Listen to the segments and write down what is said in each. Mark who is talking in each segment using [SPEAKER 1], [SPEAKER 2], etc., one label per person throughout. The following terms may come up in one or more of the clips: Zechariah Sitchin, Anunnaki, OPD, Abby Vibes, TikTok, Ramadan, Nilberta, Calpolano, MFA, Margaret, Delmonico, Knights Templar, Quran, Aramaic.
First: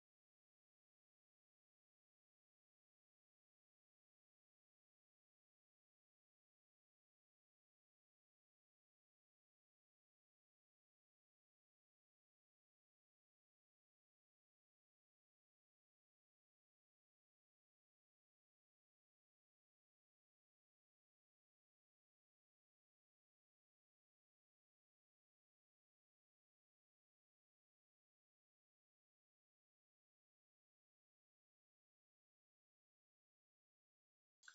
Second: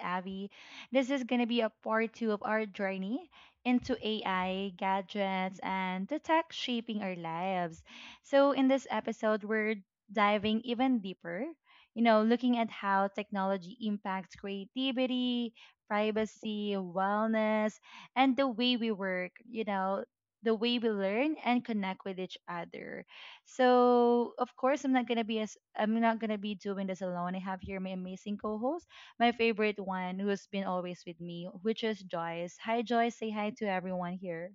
[SPEAKER 1] Abby. This is going to be a part two of our journey into AI, gadgets, and the tech shaping our lives. So, in this episode, we're diving even deeper, looking at how technology impacts creativity, privacy, wellness, and the way we work, the way we learn and connect with each other. So of course I'm not gonna be doing this alone. I have here my amazing co-host, my favorite one who's been always with me, which is Joyce. Hi Joyce, say hi to everyone here.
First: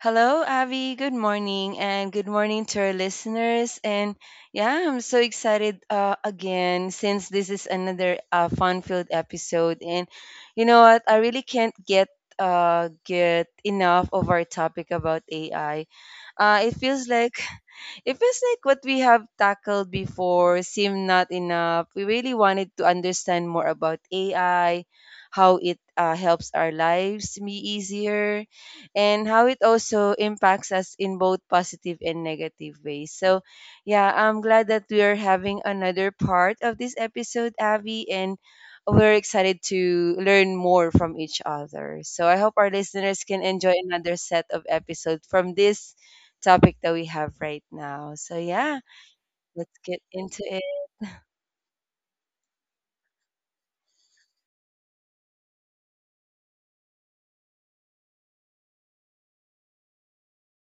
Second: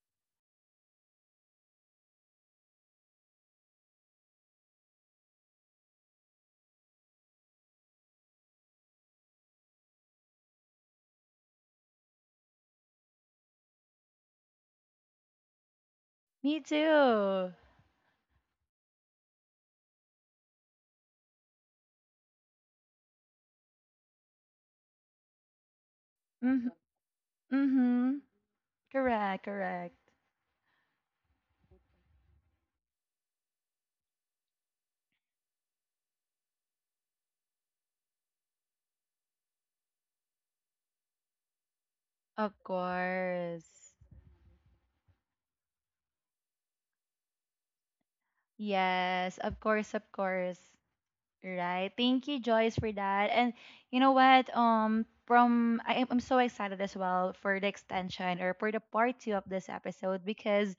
[SPEAKER 2] Hello, Abby. Good morning, and good morning to our listeners. And yeah, I'm so excited again since this is another fun-filled episode. And you know what? I really can't get enough of our topic about AI.
[SPEAKER 1] Me
[SPEAKER 2] It feels like
[SPEAKER 1] too.
[SPEAKER 2] it feels like what we have tackled before seemed not enough. We really wanted to understand more about AI, how it helps our
[SPEAKER 1] Mm-hmm.
[SPEAKER 2] lives be
[SPEAKER 1] Mm-hmm.
[SPEAKER 2] easier, and
[SPEAKER 1] Correct,
[SPEAKER 2] how it
[SPEAKER 1] correct.
[SPEAKER 2] also impacts us in both positive and negative ways. So, yeah, I'm glad that we are having another part of this episode, Abby, and we're excited to learn more from each other. So I
[SPEAKER 1] Of
[SPEAKER 2] hope our listeners can enjoy
[SPEAKER 1] course.
[SPEAKER 2] another set of episodes from this topic that we have right now. So yeah,
[SPEAKER 1] Yes, of
[SPEAKER 2] let's
[SPEAKER 1] course, of
[SPEAKER 2] get into
[SPEAKER 1] course.
[SPEAKER 2] it.
[SPEAKER 1] Right. Thank you, Joyce, for that. And you know what? From I am I'm so excited as well for the extension or for the part two of this episode because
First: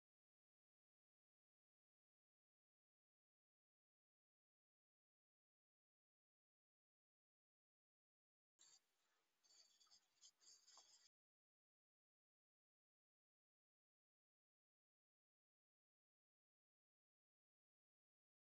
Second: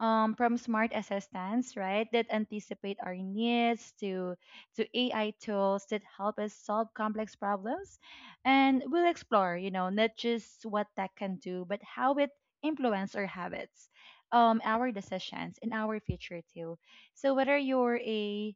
[SPEAKER 1] from smart assistants, right, that anticipate our needs to AI tools that help us solve complex problems. And we'll explore, you know, not just what tech can do, but how it influence our habits, our decisions, and our future too. So whether you're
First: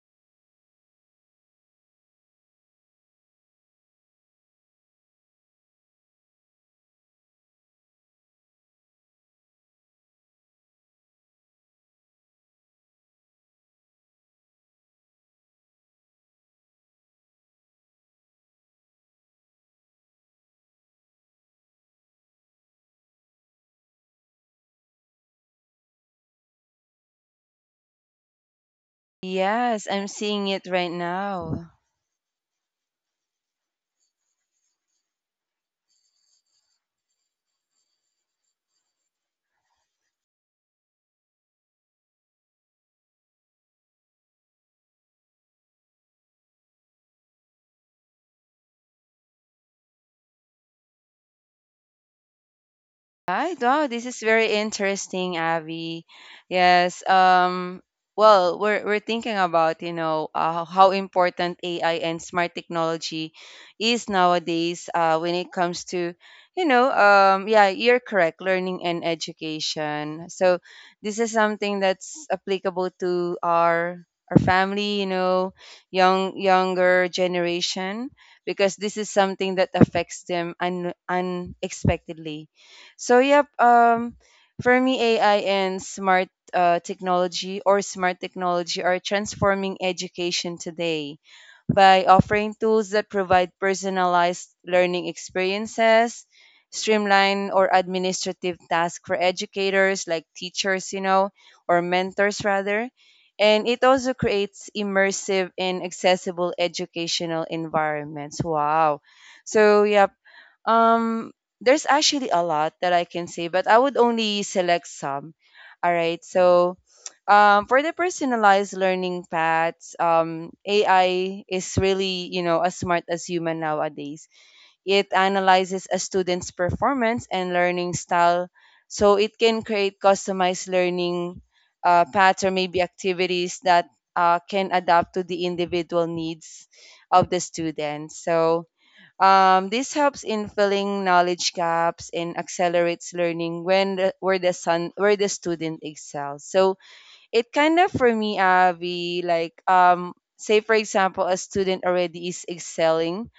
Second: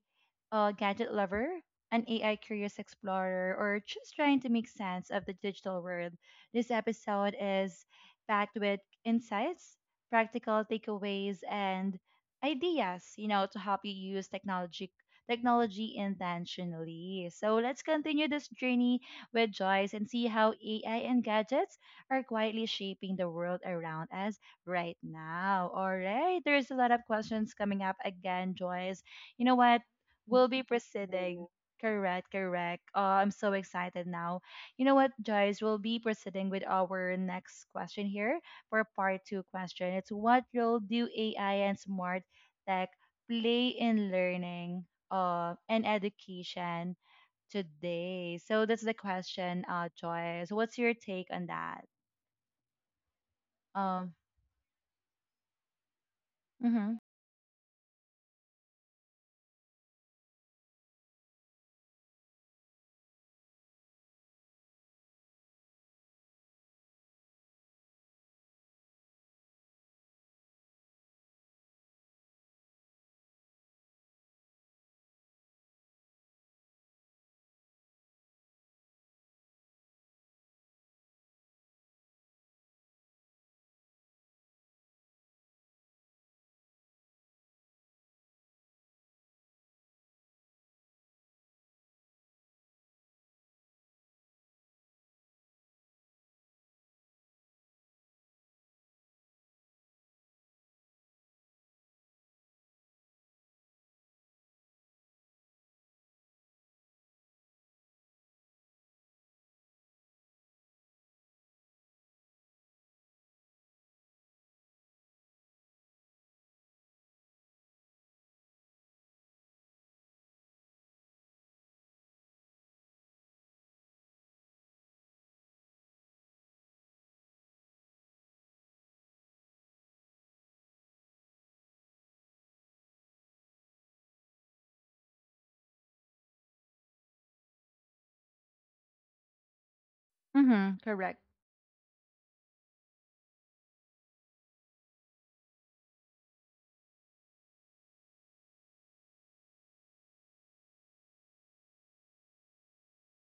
[SPEAKER 1] a gadget lover, an AI curious explorer, or just trying to make sense of the digital world, this episode is packed with insights practical takeaways and ideas, you know, to help you use technology intentionally. So let's continue this journey with Joyce and see how AI and gadgets are quietly shaping the world around us right now. All right, there's a lot of questions coming up again, Joyce. You know what?
[SPEAKER 2] Yes, I'm seeing
[SPEAKER 1] We'll be
[SPEAKER 2] it right
[SPEAKER 1] proceeding.
[SPEAKER 2] now.
[SPEAKER 1] Correct, correct. Oh, I'm so excited now. You know what, Joyce? We'll be proceeding with our next question here for part two question. It's what role do AI and smart tech play in learning and education today? So that's the question, Joyce. What's your take on that?
[SPEAKER 2] Right. Wow, this
[SPEAKER 1] Um,
[SPEAKER 2] is very interesting, Abby.
[SPEAKER 1] mhm.
[SPEAKER 2] Yes. Well, we're thinking about, how important AI and smart technology is nowadays when it comes to, yeah, you're correct, learning and education. So this is something that's applicable to our family, you know, younger generation, because this is something that affects them unexpectedly. So yep, for me, AI and smart technology or smart technology are transforming education today by offering tools that provide personalized learning experiences, streamline or administrative tasks for educators like teachers, you know, or mentors rather. And it also creates immersive and accessible educational environments. Wow. So, yep. Um, there's actually a lot that I can say, but I would only select some. All right. So, for the personalized learning paths, AI is really, you know, as smart as human nowadays. It analyzes a student's performance and learning style, so it can create customized learning paths or maybe activities that can adapt to the individual needs of the student. So this helps in
[SPEAKER 1] Mm-hmm.
[SPEAKER 2] filling
[SPEAKER 1] Correct.
[SPEAKER 2] knowledge gaps and accelerates learning when the, where the son where the student excels. So it kind of, for me, Avi, like say for example, a student already is excelling,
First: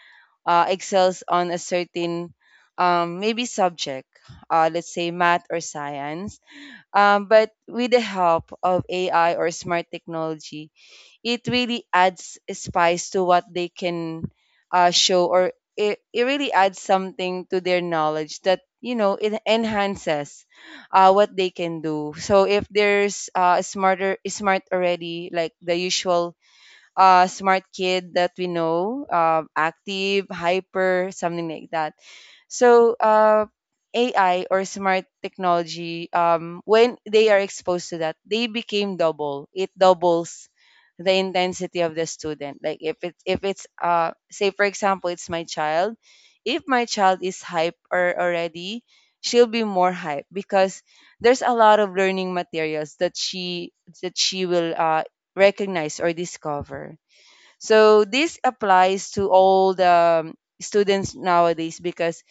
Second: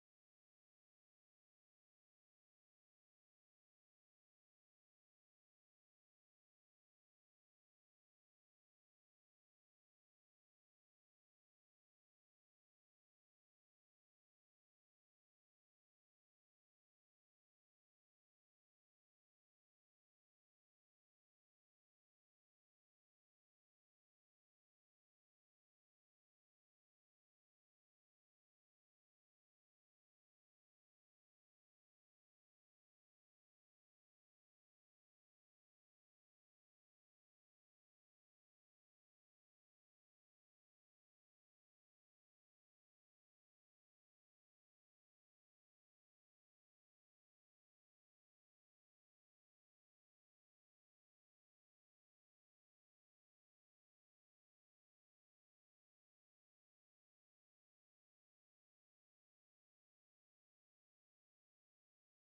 [SPEAKER 2] excels on a certain maybe subject, let's say math or science, but with the help of AI or smart technology, it really adds a spice to what they can show, or it really adds something to their knowledge that, you know, it enhances what they can do. So if there's smart already, like the usual smart kid that we know, active, hyper, something like that. So, AI or smart technology, when they are exposed to that, they became double. It doubles the intensity of the student. Like if it if it's say for example, it's my child, if my child is hype or already, she'll be more hype because there's a lot of learning materials that she will recognize or discover. So this applies to all the students nowadays because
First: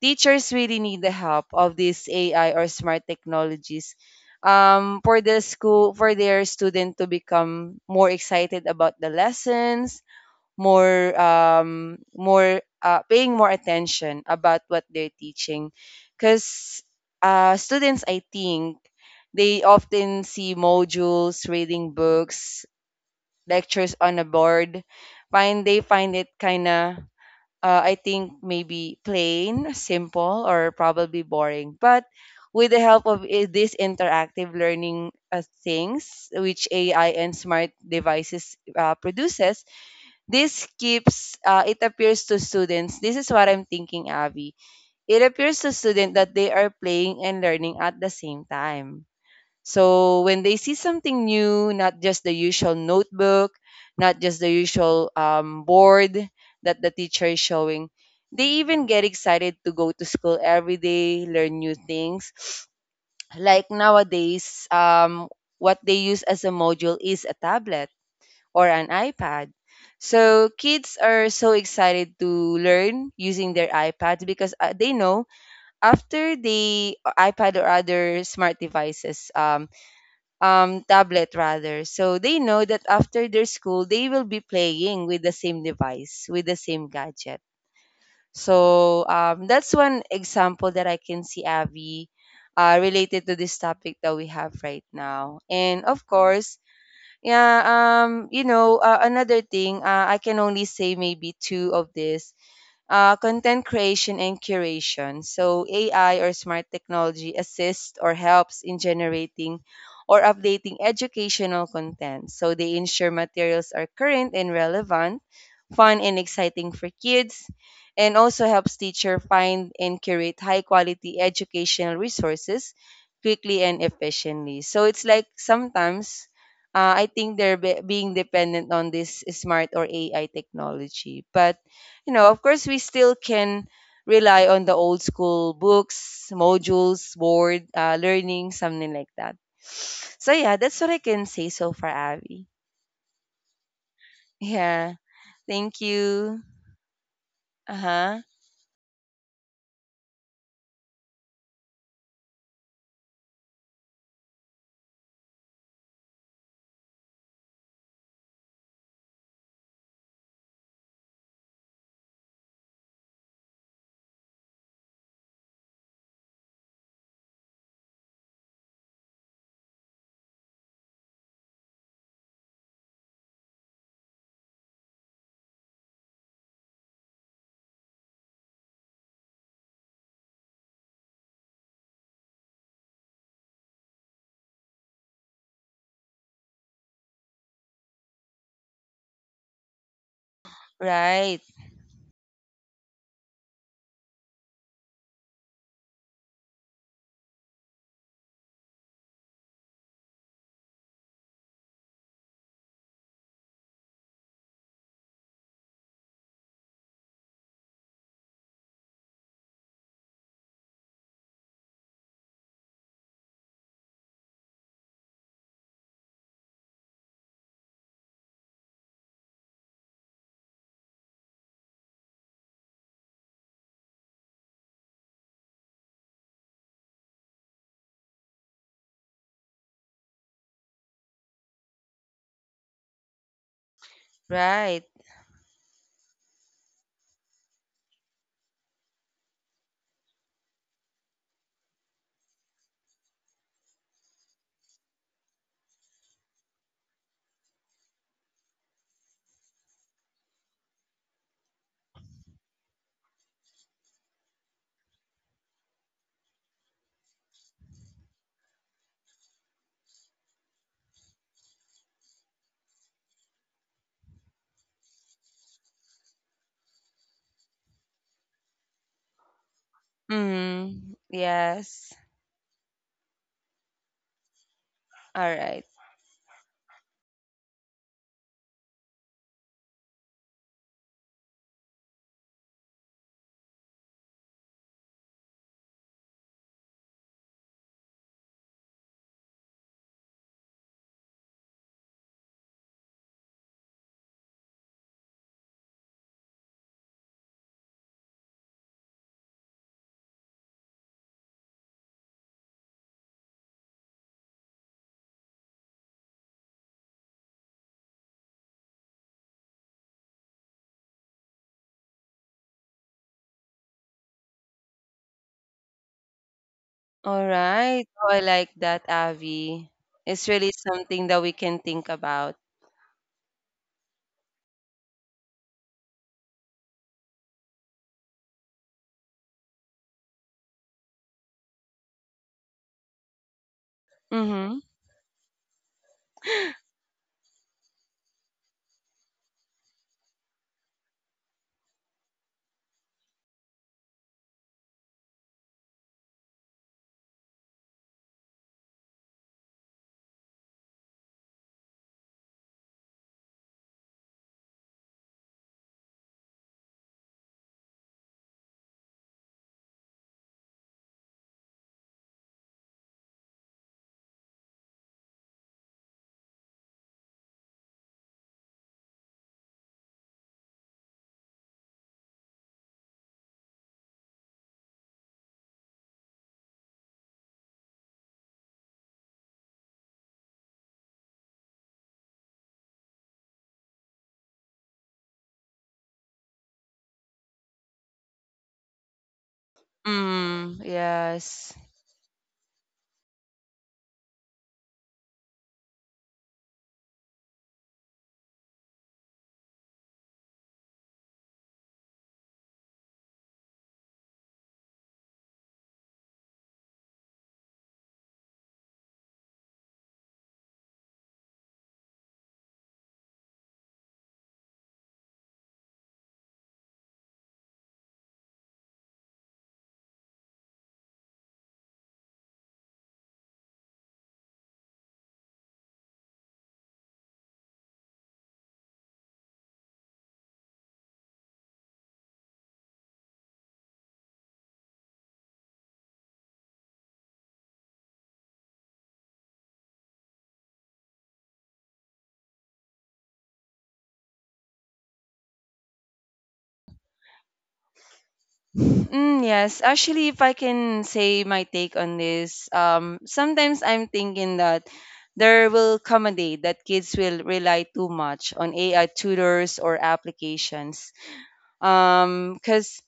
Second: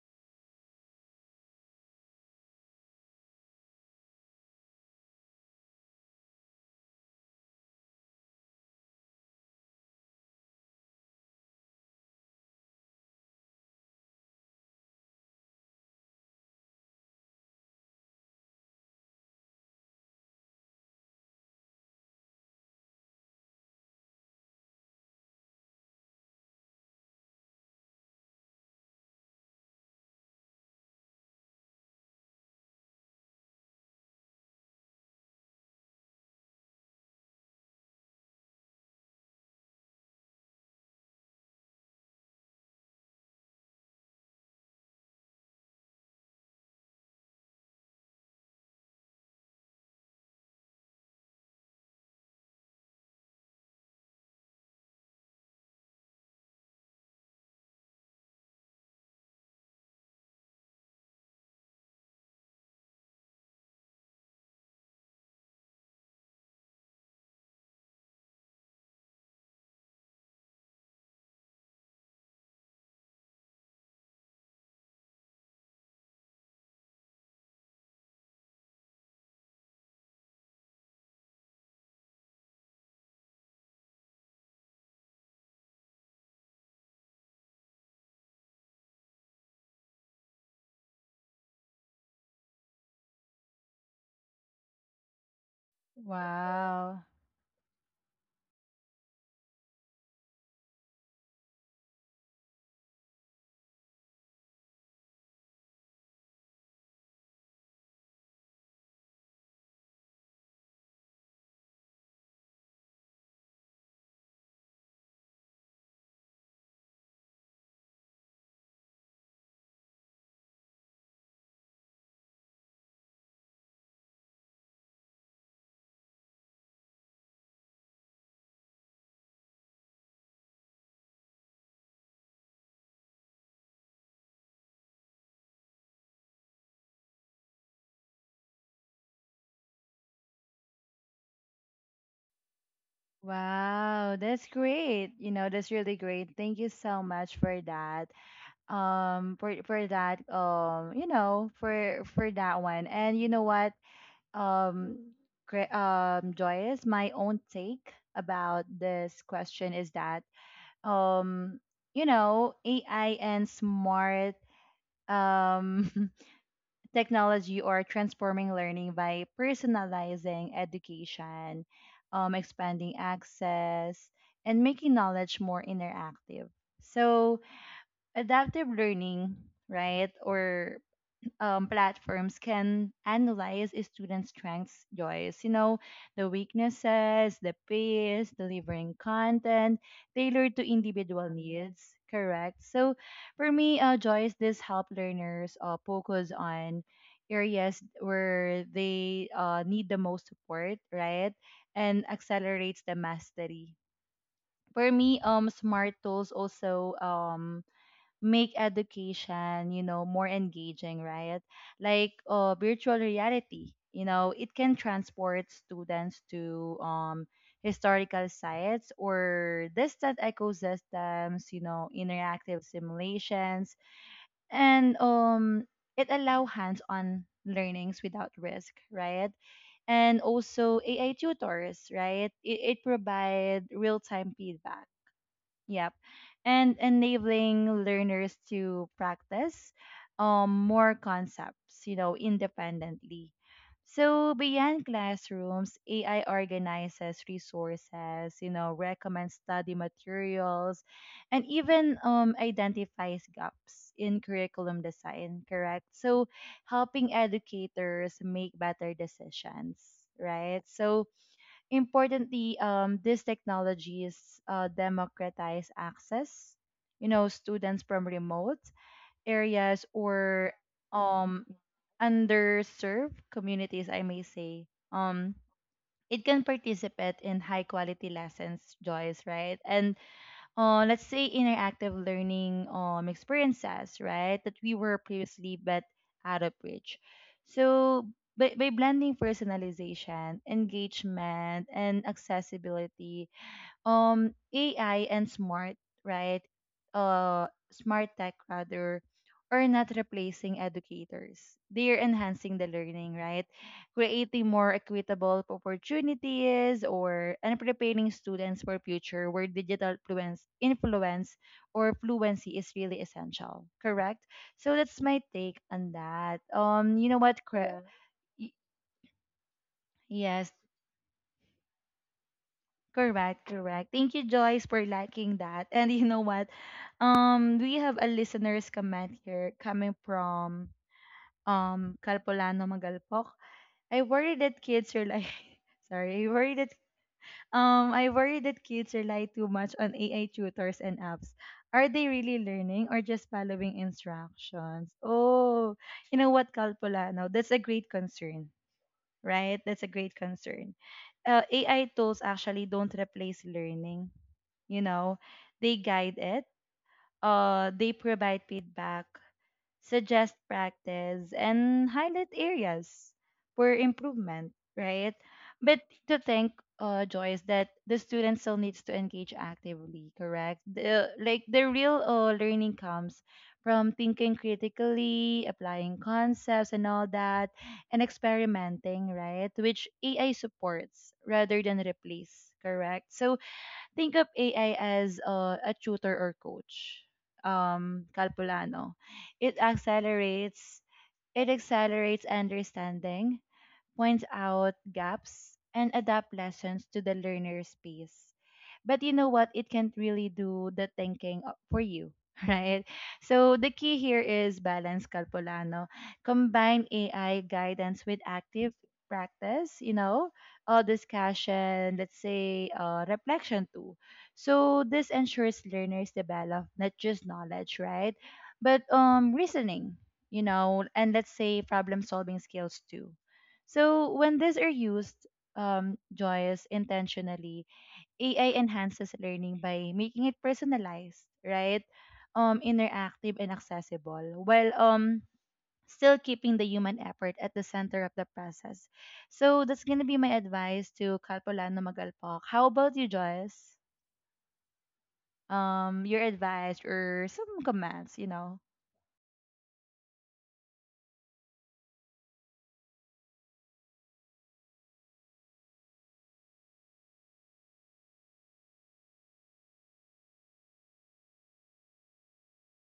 [SPEAKER 2] teachers really need the help of these AI or smart technologies, for their student to become more excited about the lessons, more more paying more attention about what they're teaching, because students, I think, they often see modules, reading books, lectures on a board, find they find it kind of, I think, maybe plain, simple, or probably boring. But with the help of these interactive learning things, which AI and smart devices produces, this keeps it appears to students. This is what I'm thinking, Abby. It appears to students that they are playing and learning at the same time. So when they see something new, not just the usual notebook, not just the usual board that the teacher is showing, they even get excited to go to school every day, learn new things. Like nowadays, what they use as a module is a tablet or an iPad. So kids are so excited to learn using their iPads because they know after the iPad or other smart devices tablet rather. So they know that after their school, they will be playing with the same device, with the same gadget. So that's one example that I can see, Abby, related to this topic that we have right now. And of course,
[SPEAKER 1] Wow.
[SPEAKER 2] yeah, another thing, I can only say maybe two of this: content creation and curation. So, AI or smart technology assists or helps in generating or updating educational content. So, they ensure materials are current and relevant, fun and exciting for kids, and also helps teacher find and curate high quality educational resources quickly and efficiently. So, it's like sometimes I think they're being dependent on this smart or AI technology. But you know, of course, we still can rely on the old school books, modules, board, learning, something like that. So, yeah, that's what I can say so far, Abby.
[SPEAKER 1] Wow, that's
[SPEAKER 2] Yeah,
[SPEAKER 1] great. You know, that's
[SPEAKER 2] thank
[SPEAKER 1] really great.
[SPEAKER 2] you.
[SPEAKER 1] Thank you so much for
[SPEAKER 2] Uh
[SPEAKER 1] that.
[SPEAKER 2] huh.
[SPEAKER 1] You know, for that one. And you know what? um, Joyce, my own take about this question is that, um, you know, AI and smart um, technology are transforming learning by personalizing education, expanding access, and making knowledge more interactive. So, adaptive learning, right, or platforms can analyze a student's strengths, joys, you know, the weaknesses, the pace, delivering content tailored to individual
[SPEAKER 2] Right,
[SPEAKER 1] needs. Correct. So, for me, Joyce, this help learners focus on areas where they need the most support, right, and accelerates the mastery. For me, smart tools also make education, you know, more engaging, right? Like virtual reality, you know, it can transport students to historical sites or distant ecosystems, you know, interactive simulations, and it allow hands-on learnings without risk, right? And also AI tutors, right? It provide real-time
[SPEAKER 2] right.
[SPEAKER 1] feedback. Yep. And enabling learners to practice more concepts, you know, independently. So beyond classrooms, AI organizes resources, you know, recommends study materials, and even identifies gaps in curriculum design, correct? So helping educators make better decisions, right? So importantly, these technologies democratize access. You know, students from remote areas or
[SPEAKER 2] Mm,
[SPEAKER 1] um,
[SPEAKER 2] yes.
[SPEAKER 1] underserved communities, I may say,
[SPEAKER 2] All
[SPEAKER 1] um,
[SPEAKER 2] right.
[SPEAKER 1] it can participate in high quality lessons, Joyce, right? And let's say interactive learning experiences, right? That we were previously but out of reach. So by blending personalization, engagement, and accessibility, AI and smart, right? Uh smart tech rather are not replacing educators. They are enhancing the learning, right? Creating more equitable opportunities or and preparing students for future where digital fluence influence or fluency is really essential. Correct? So that's my take on that.
[SPEAKER 2] All right. Oh, I
[SPEAKER 1] Yeah.
[SPEAKER 2] like that, Avi. It's really
[SPEAKER 1] Yes,
[SPEAKER 2] something that we can think about.
[SPEAKER 1] correct, correct. Thank you, Joyce, for liking that. And you know what? We have a listener's comment here coming from Calpolano Magalpok. I worry
[SPEAKER 2] Mm-hmm.
[SPEAKER 1] that kids rely sorry, I worry that kids rely too much on AI tutors and apps. Are they really learning or just following instructions? Oh, you know what, Calpolano? That's a great concern, right? That's a great concern. AI tools actually don't replace learning, you know, they guide it. Uh, they provide feedback, suggest practice, and highlight areas for improvement, right? But to think, Joyce, that the student still needs to engage actively, correct? Like the real learning comes from thinking critically, applying concepts and all that, and experimenting, right? Which AI supports rather than replace, correct? So think of AI as a tutor or coach. Calpulano. It
[SPEAKER 2] Mm,
[SPEAKER 1] accelerates. It
[SPEAKER 2] yes.
[SPEAKER 1] accelerates understanding, points out gaps, and adapt lessons to the learner's pace, but you know what, it can't really do the thinking for you. Right, so the key here is balance, Calpolano. Combine AI guidance with active practice, you know, discussion, let's say, reflection too. So this ensures learners develop not just knowledge, right, but reasoning, you know, and let's say problem solving skills too. So when these are used, joyous intentionally, AI enhances learning by making it personalized, right? Interactive and accessible, while still keeping the human effort at the center of the process. So that's gonna be my advice to Kalpolano Magalpak. How about you, Joyce? Your advice or some comments, you know?
[SPEAKER 2] Mm, yes, actually, if I can say my take on this, sometimes I'm thinking that there will come a day that kids will rely too much on AI tutors or applications. Because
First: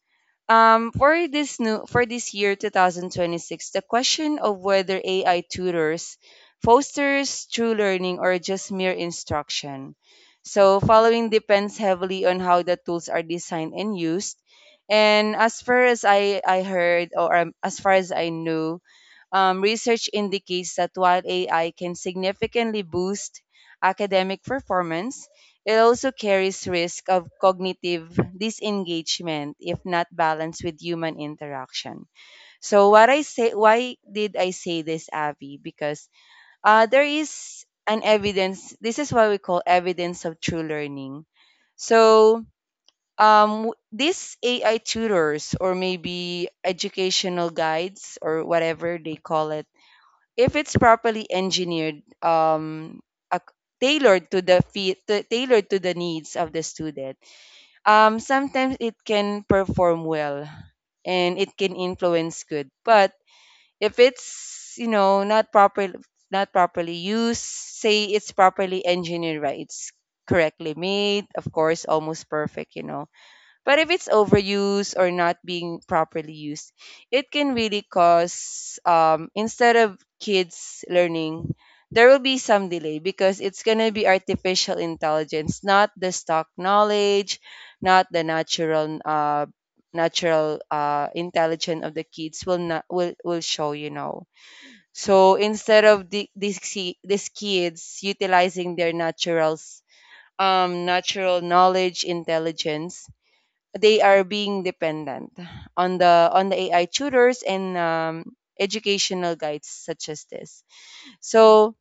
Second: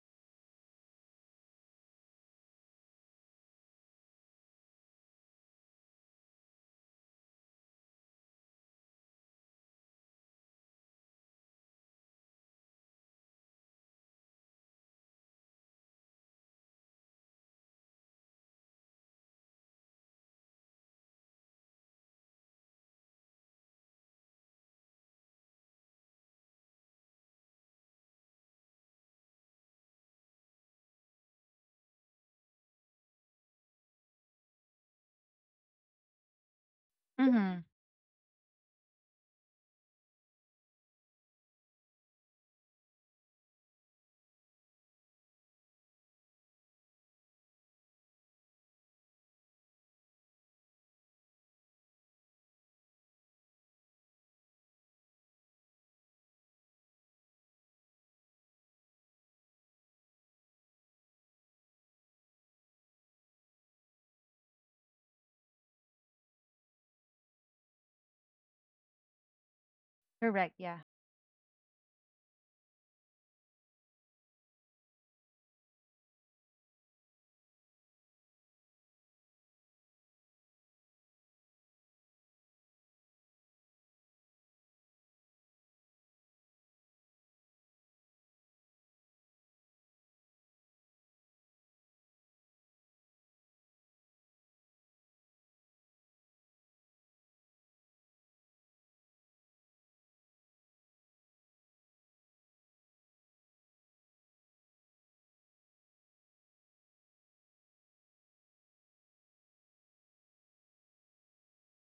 [SPEAKER 2] for this year 2026, the question of whether AI tutors fosters true learning or just mere instruction. So following depends heavily on how the tools are designed and used. And as far as I heard, or as far as I knew, research indicates that while AI can significantly boost academic performance, it also carries risk of cognitive disengagement if not balanced with human interaction. So what I say, why did I say this, Avi? Because there
[SPEAKER 1] Mm-hmm.
[SPEAKER 2] is an evidence, this is what we call evidence of true learning. So these AI tutors or maybe educational guides or whatever they call it, if it's properly engineered, ac- tailored to the needs of the student, sometimes it can perform well and it can influence good. But if it's, you know, not properly used, say it's properly engineered, right, it's
[SPEAKER 1] Correct.
[SPEAKER 2] correctly
[SPEAKER 1] Yeah.
[SPEAKER 2] made, of course almost perfect, you know. But if it's overused or not being properly used, it can really cause, instead of kids learning, there will be some delay because it's going to be artificial intelligence, not the stock knowledge, not the natural intelligence of the kids will not will, will show, you know. So instead of these kids utilizing their natural knowledge intelligence, they are being dependent on the AI tutors and, educational guides such as this. So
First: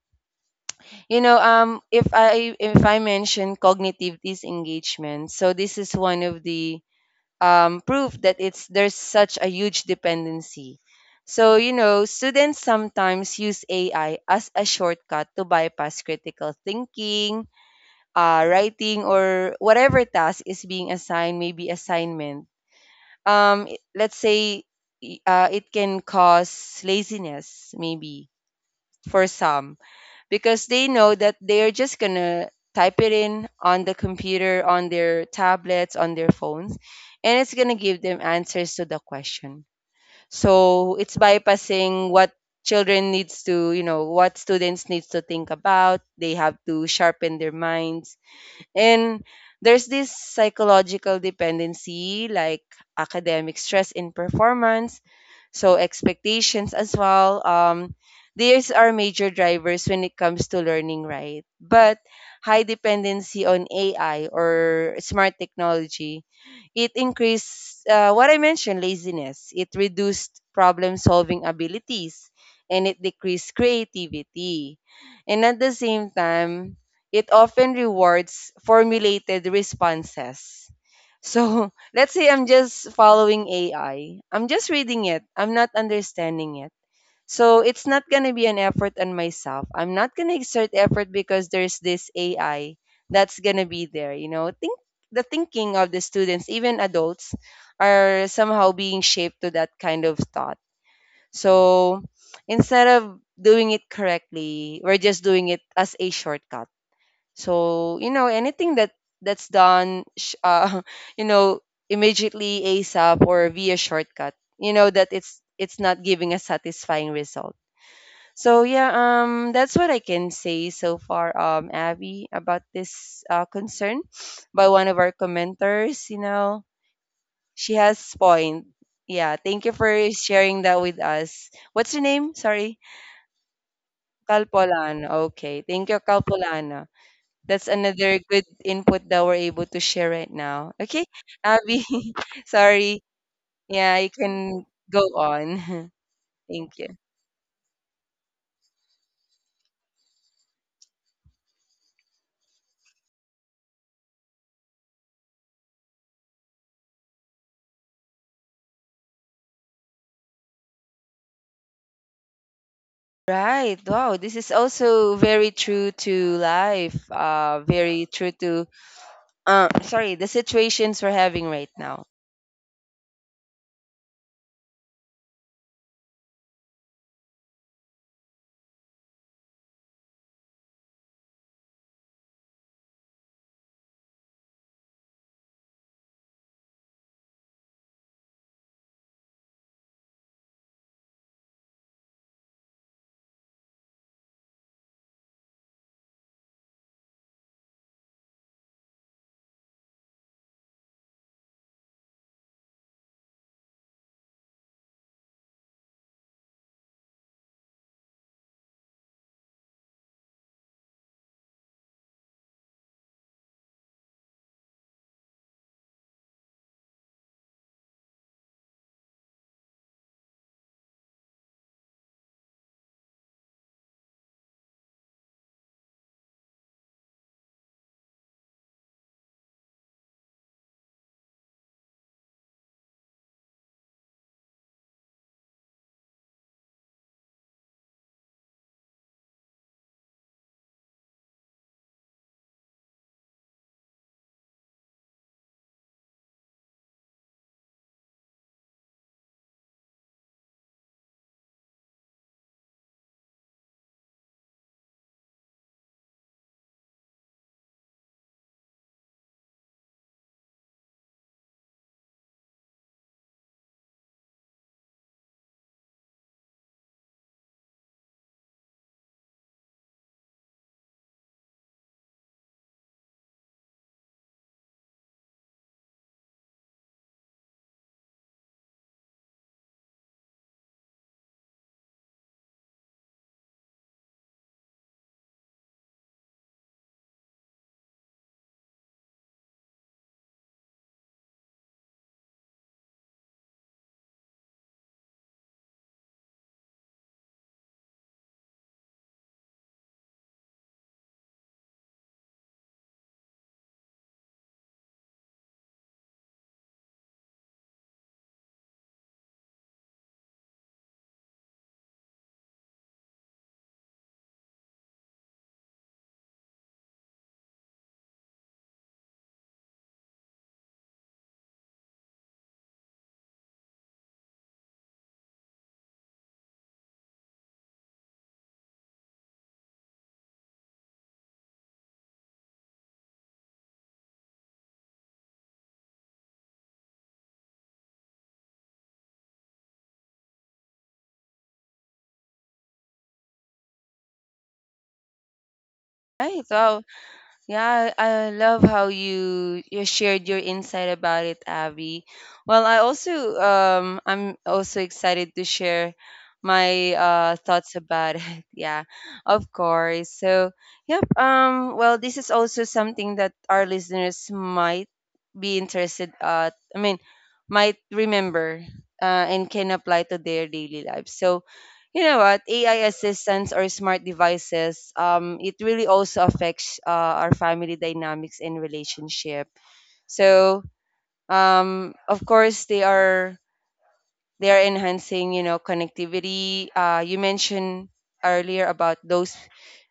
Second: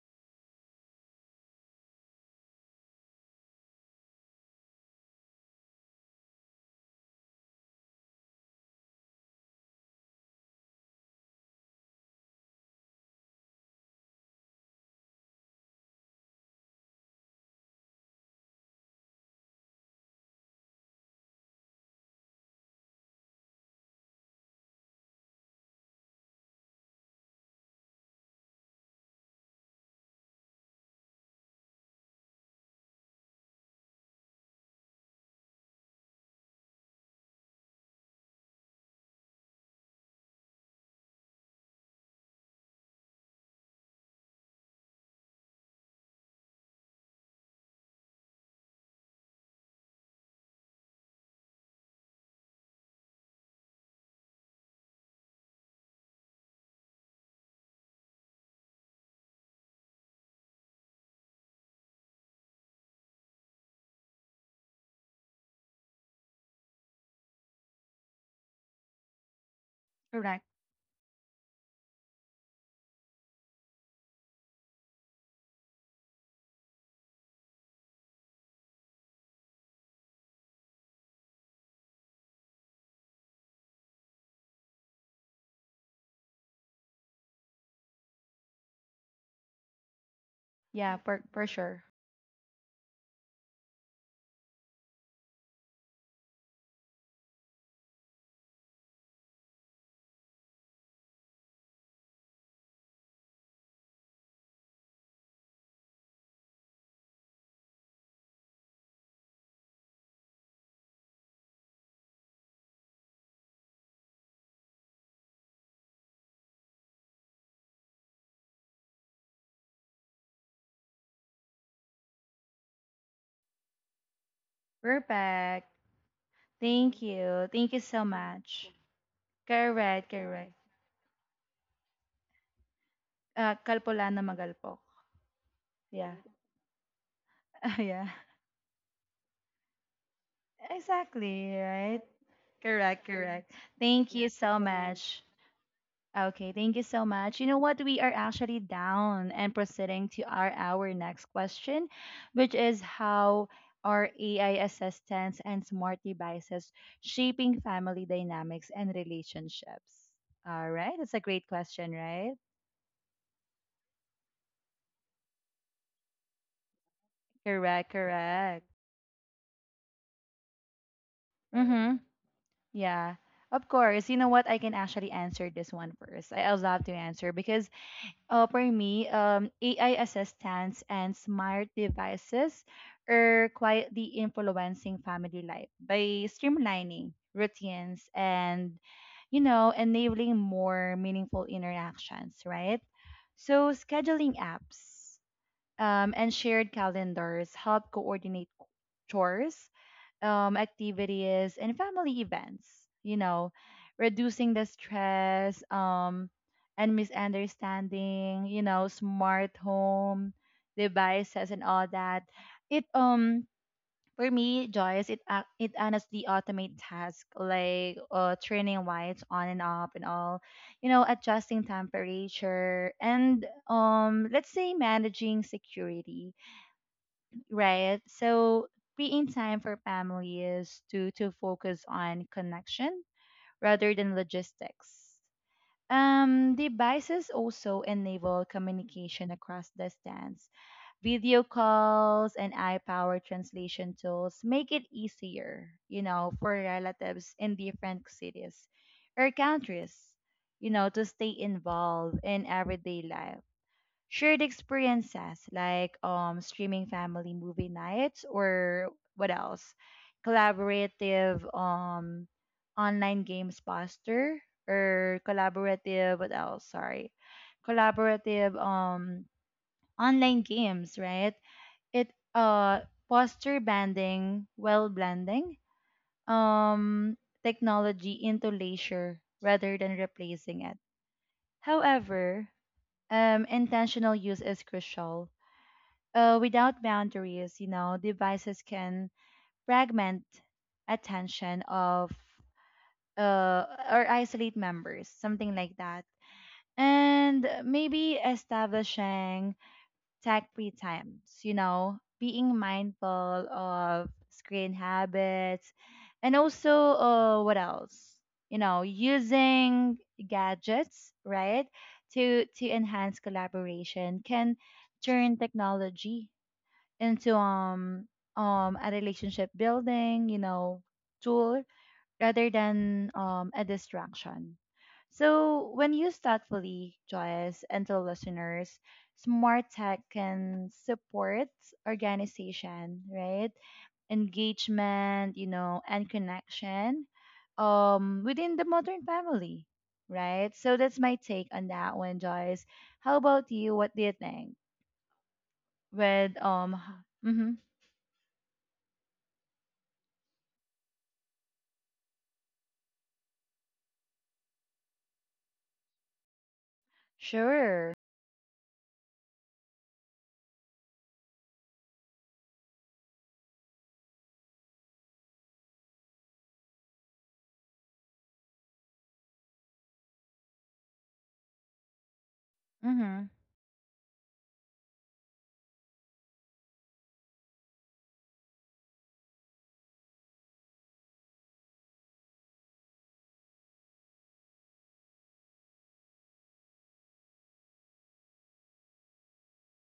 [SPEAKER 2] you know, if I mention cognitive disengagement, so this is one of the proof that it's there's such a huge dependency. So you know, students sometimes use AI as a shortcut to bypass critical thinking, writing, or whatever task is being assigned, maybe assignment. Let's say it can cause laziness maybe for some, because they know that they're just gonna type it in on the computer, on their tablets, on their phones, and it's gonna give them answers to the question. So it's bypassing what children needs to you know what students needs to think about. They have to sharpen their minds. And there's this psychological dependency, like academic stress in performance, so expectations as well. These are major drivers when it comes to learning, right? But high dependency on AI or smart technology, it increased, what I mentioned, laziness. It reduced
[SPEAKER 1] Correct.
[SPEAKER 2] problem solving abilities and it decreased creativity. And at the same time, it often rewards formulated responses. So let's say I'm just following AI. I'm just reading it. I'm not understanding it. So it's not going to be an effort on myself. I'm not going to exert
[SPEAKER 1] Yeah.
[SPEAKER 2] effort
[SPEAKER 1] For
[SPEAKER 2] because there's
[SPEAKER 1] sure.
[SPEAKER 2] this AI that's going to be there. You know, think the thinking of the students, even adults, are somehow being shaped to that kind of thought. So instead of doing it correctly, we're just doing it as a shortcut. So you know, anything that that's done, you know, immediately ASAP or via shortcut, you know that it's not giving a satisfying result. So yeah, that's what I can say so far, Abby, about this concern by one of our
[SPEAKER 1] Perfect.
[SPEAKER 2] commenters. You know,
[SPEAKER 1] Thank you.
[SPEAKER 2] she
[SPEAKER 1] Thank you
[SPEAKER 2] has
[SPEAKER 1] so
[SPEAKER 2] point.
[SPEAKER 1] much.
[SPEAKER 2] Yeah, thank you for
[SPEAKER 1] Correct. Correct.
[SPEAKER 2] sharing that with us. What's your name? Sorry,
[SPEAKER 1] Kalpolano Magalpak.
[SPEAKER 2] Calpolano. Okay, thank you,
[SPEAKER 1] Yeah.
[SPEAKER 2] Calpolano. That's
[SPEAKER 1] Yeah.
[SPEAKER 2] another good input that we're able to share right now. Okay,
[SPEAKER 1] Exactly,
[SPEAKER 2] Abby,
[SPEAKER 1] right? Correct,
[SPEAKER 2] sorry.
[SPEAKER 1] correct.
[SPEAKER 2] Yeah, you
[SPEAKER 1] Thank you so
[SPEAKER 2] can go
[SPEAKER 1] much.
[SPEAKER 2] on.
[SPEAKER 1] Okay,
[SPEAKER 2] Thank
[SPEAKER 1] thank you
[SPEAKER 2] you.
[SPEAKER 1] so much. You know what? We are actually down and proceeding to our next question, which is how are AI assistants and smart devices shaping family dynamics and relationships? All right, that's a great question, right?
[SPEAKER 2] Right. Wow, this is also very true to life.
[SPEAKER 1] Correct,
[SPEAKER 2] Very true to
[SPEAKER 1] correct.
[SPEAKER 2] sorry, the situations we're having right
[SPEAKER 1] Mm-hmm.
[SPEAKER 2] now.
[SPEAKER 1] Yeah. Of course. You know what? I can actually answer this one first. I'd love to answer because for me, AI assistants and smart devices are quietly influencing family life by streamlining routines and, you know, enabling more meaningful interactions, right? So, scheduling apps and shared calendars help coordinate chores, activities and family events, you know, reducing the stress, and misunderstanding, you know, smart home devices and all that. It For me, Joyce, it it honestly automate task like turning lights on and off and all, you know, adjusting temperature and let's say managing security. Right. So being time for family is to focus on connection rather than logistics. Devices also enable communication across distance. Video calls and eye-powered translation tools make it easier, you know, for relatives in different cities or countries, you know, to stay involved in everyday life shared experiences like streaming family movie nights or what else collaborative online games poster or collaborative what else sorry collaborative online games right it posture banding well blending um technology into leisure rather than replacing it. However, intentional use is crucial. Uh, without boundaries, you know, devices can fragment attention of uh, or isolate members, something like that. And maybe establishing tech free times, you know, being mindful of screen habits and also, what else? you know, using gadgets, right, to enhance collaboration can turn technology into a relationship building, you know, tool rather than a distraction. So when used thoughtfully, Joyce, and to listeners, smart tech can support organization, right? Engagement, you know, and connection within the modern family. Right. So that's my take on that one, Joyce. How about you? What do you think? With
[SPEAKER 2] Right. Wow,
[SPEAKER 1] Mm-hmm.
[SPEAKER 2] yeah, I love how you shared your insight about it, Abby. Well, I also I'm also excited to share my thoughts
[SPEAKER 1] Sure.
[SPEAKER 2] about it. Yeah, of course. So, yep. Well, this is also something that our listeners might be interested at. I mean, might remember and can apply to their daily lives. So, you know what, AI
[SPEAKER 1] Mm-hmm.
[SPEAKER 2] assistants or smart devices it really also affects our family dynamics and relationship. So of course they are enhancing, you know, connectivity. Uh, you mentioned earlier about those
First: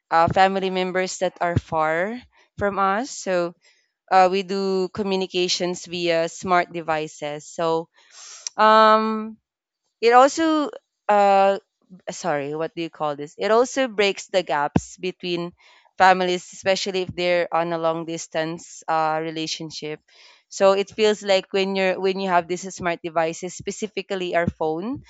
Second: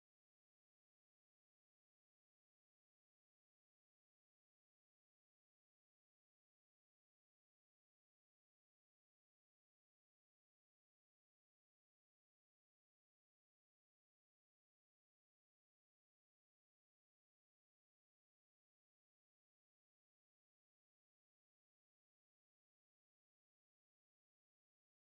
[SPEAKER 2] family members that are far from us. So we do communications via smart devices. So um it also uh sorry, what do you call this? It also breaks the gaps between families, especially if they're on a long distance relationship. So it feels like when you have these smart devices, specifically our phone,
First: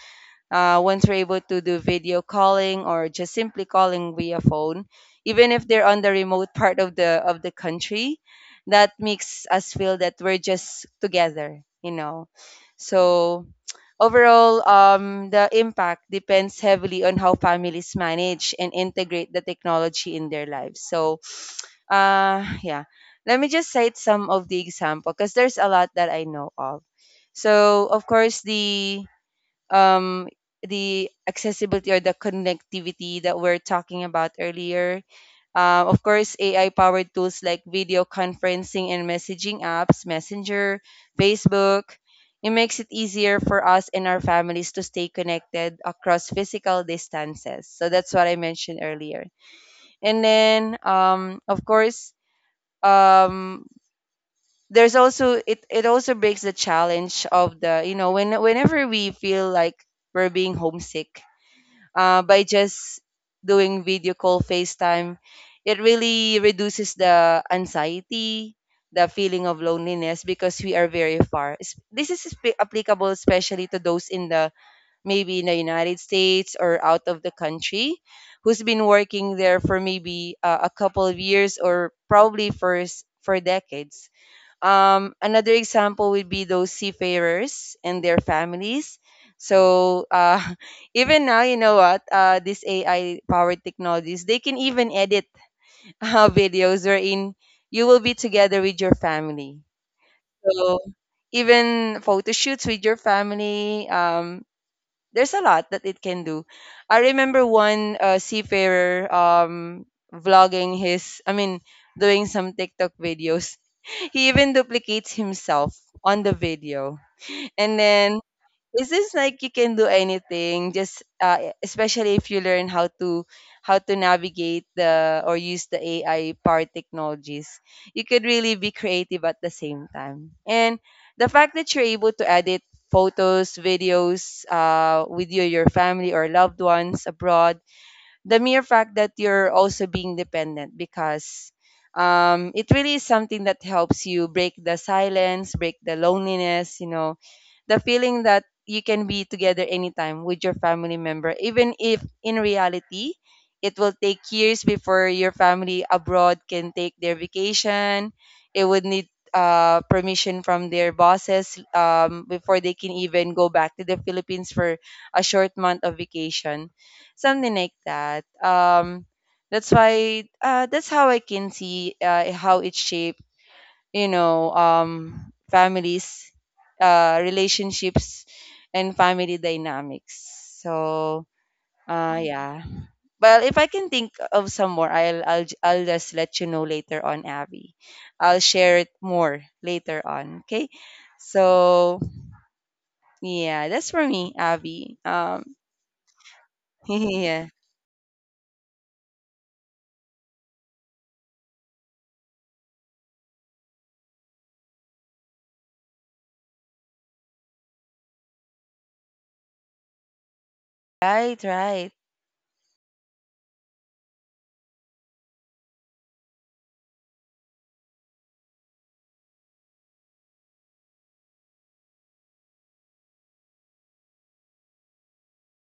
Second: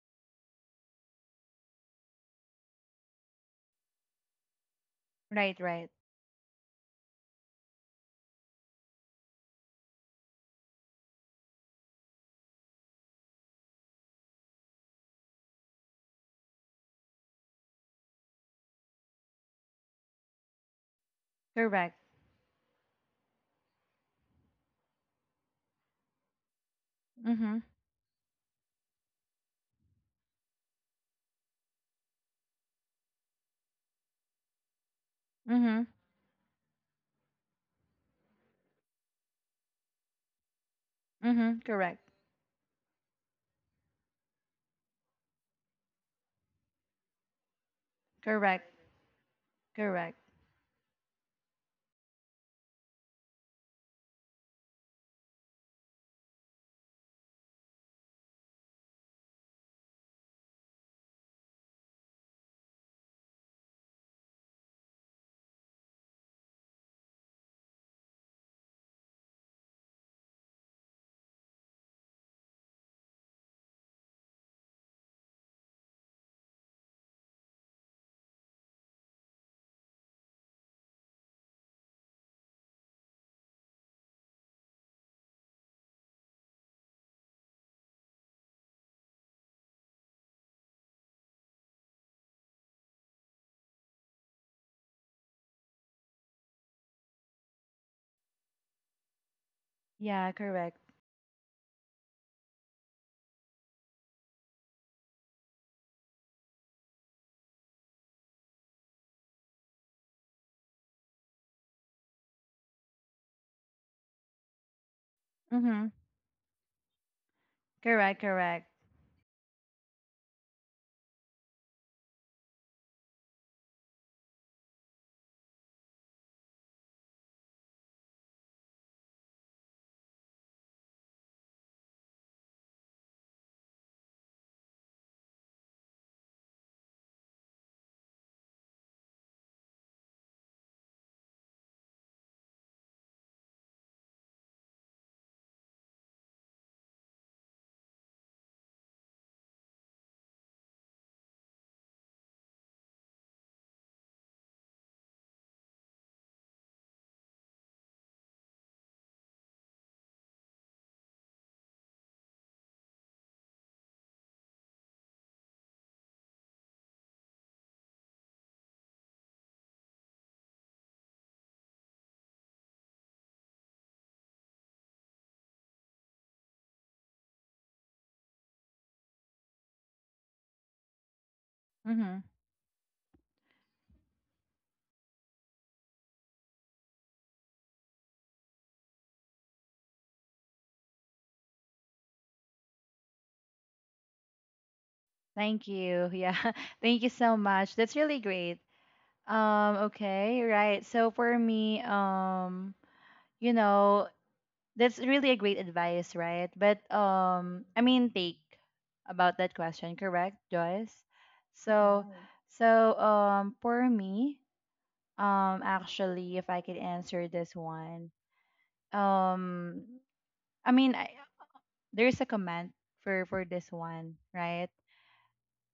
[SPEAKER 2] once we're able to do video calling or just simply calling via phone, even
[SPEAKER 1] Right,
[SPEAKER 2] if they're
[SPEAKER 1] right.
[SPEAKER 2] on the remote part of the country, that makes us feel that we're just together, you know. So overall, the impact depends heavily on how families manage and integrate the technology in their lives. So,
[SPEAKER 1] Correct.
[SPEAKER 2] yeah, let me just cite some of the example because there's a lot that I know of.
[SPEAKER 1] Mm-hmm.
[SPEAKER 2] So, of course, um, the accessibility or the connectivity that we're talking about earlier.
[SPEAKER 1] Mm-hmm.
[SPEAKER 2] Of course, AI powered tools like video conferencing and messaging apps, Messenger,
[SPEAKER 1] Mm-hmm.
[SPEAKER 2] Facebook,
[SPEAKER 1] Correct.
[SPEAKER 2] it makes it easier for us and our families to stay connected across physical distances. So that's what I
[SPEAKER 1] Correct.
[SPEAKER 2] mentioned earlier.
[SPEAKER 1] Correct.
[SPEAKER 2] And then, of course, um, there's also it also breaks the challenge of the, you know, whenever we feel like we're being homesick, by just doing video call, FaceTime, it really reduces the anxiety, the feeling of loneliness, because we are very far. This is applicable especially to those in the, maybe in the United States or out of the country, who's been working there for maybe a couple of years or probably for for decades. Um, another example would be those seafarers and their families. So even now, you know what? This AI-powered technologies, they can even edit videos wherein you will be together with your family.
[SPEAKER 1] Yeah, correct.
[SPEAKER 2] So even photo shoots with your family, there's a lot that it can do. I remember one seafarer vlogging his, I mean, doing some TikTok videos. He even duplicates himself
[SPEAKER 1] Mm-hmm.
[SPEAKER 2] on the video. And then
[SPEAKER 1] Correct, correct.
[SPEAKER 2] this is like you can do anything just especially if you learn how to, how to navigate the or use the AI power technologies. You could really be creative at the same time. And the fact that you're able to edit photos, videos with you, your family or loved ones abroad, the mere fact that you're also being dependent, because it really is something that helps you break the silence, break the loneliness, you know, the feeling that you can be together anytime with your family member, even if in reality it will take years before your family abroad can take their vacation. It would need permission from their bosses before they can even go back to the Philippines for a short month of vacation, something like that. That's why that's how I can see how it shaped, you know, families, relationships and family dynamics. So
[SPEAKER 1] Mm-hmm.
[SPEAKER 2] yeah, well, if I can think of some more, I'll just let you know later on, Abby. I'll share it more later on, okay? So yeah, that's for me, Abby.
[SPEAKER 1] Thank you. Yeah. Thank you so
[SPEAKER 2] Yeah.
[SPEAKER 1] much. That's really great. Okay, right. So for me, you know, that's really a great advice, right? But I mean take about that question, correct, Joyce?
[SPEAKER 2] Right, right.
[SPEAKER 1] So right. So for me, actually, if I could answer this one, um, I mean, I, there's a comment for this one, right?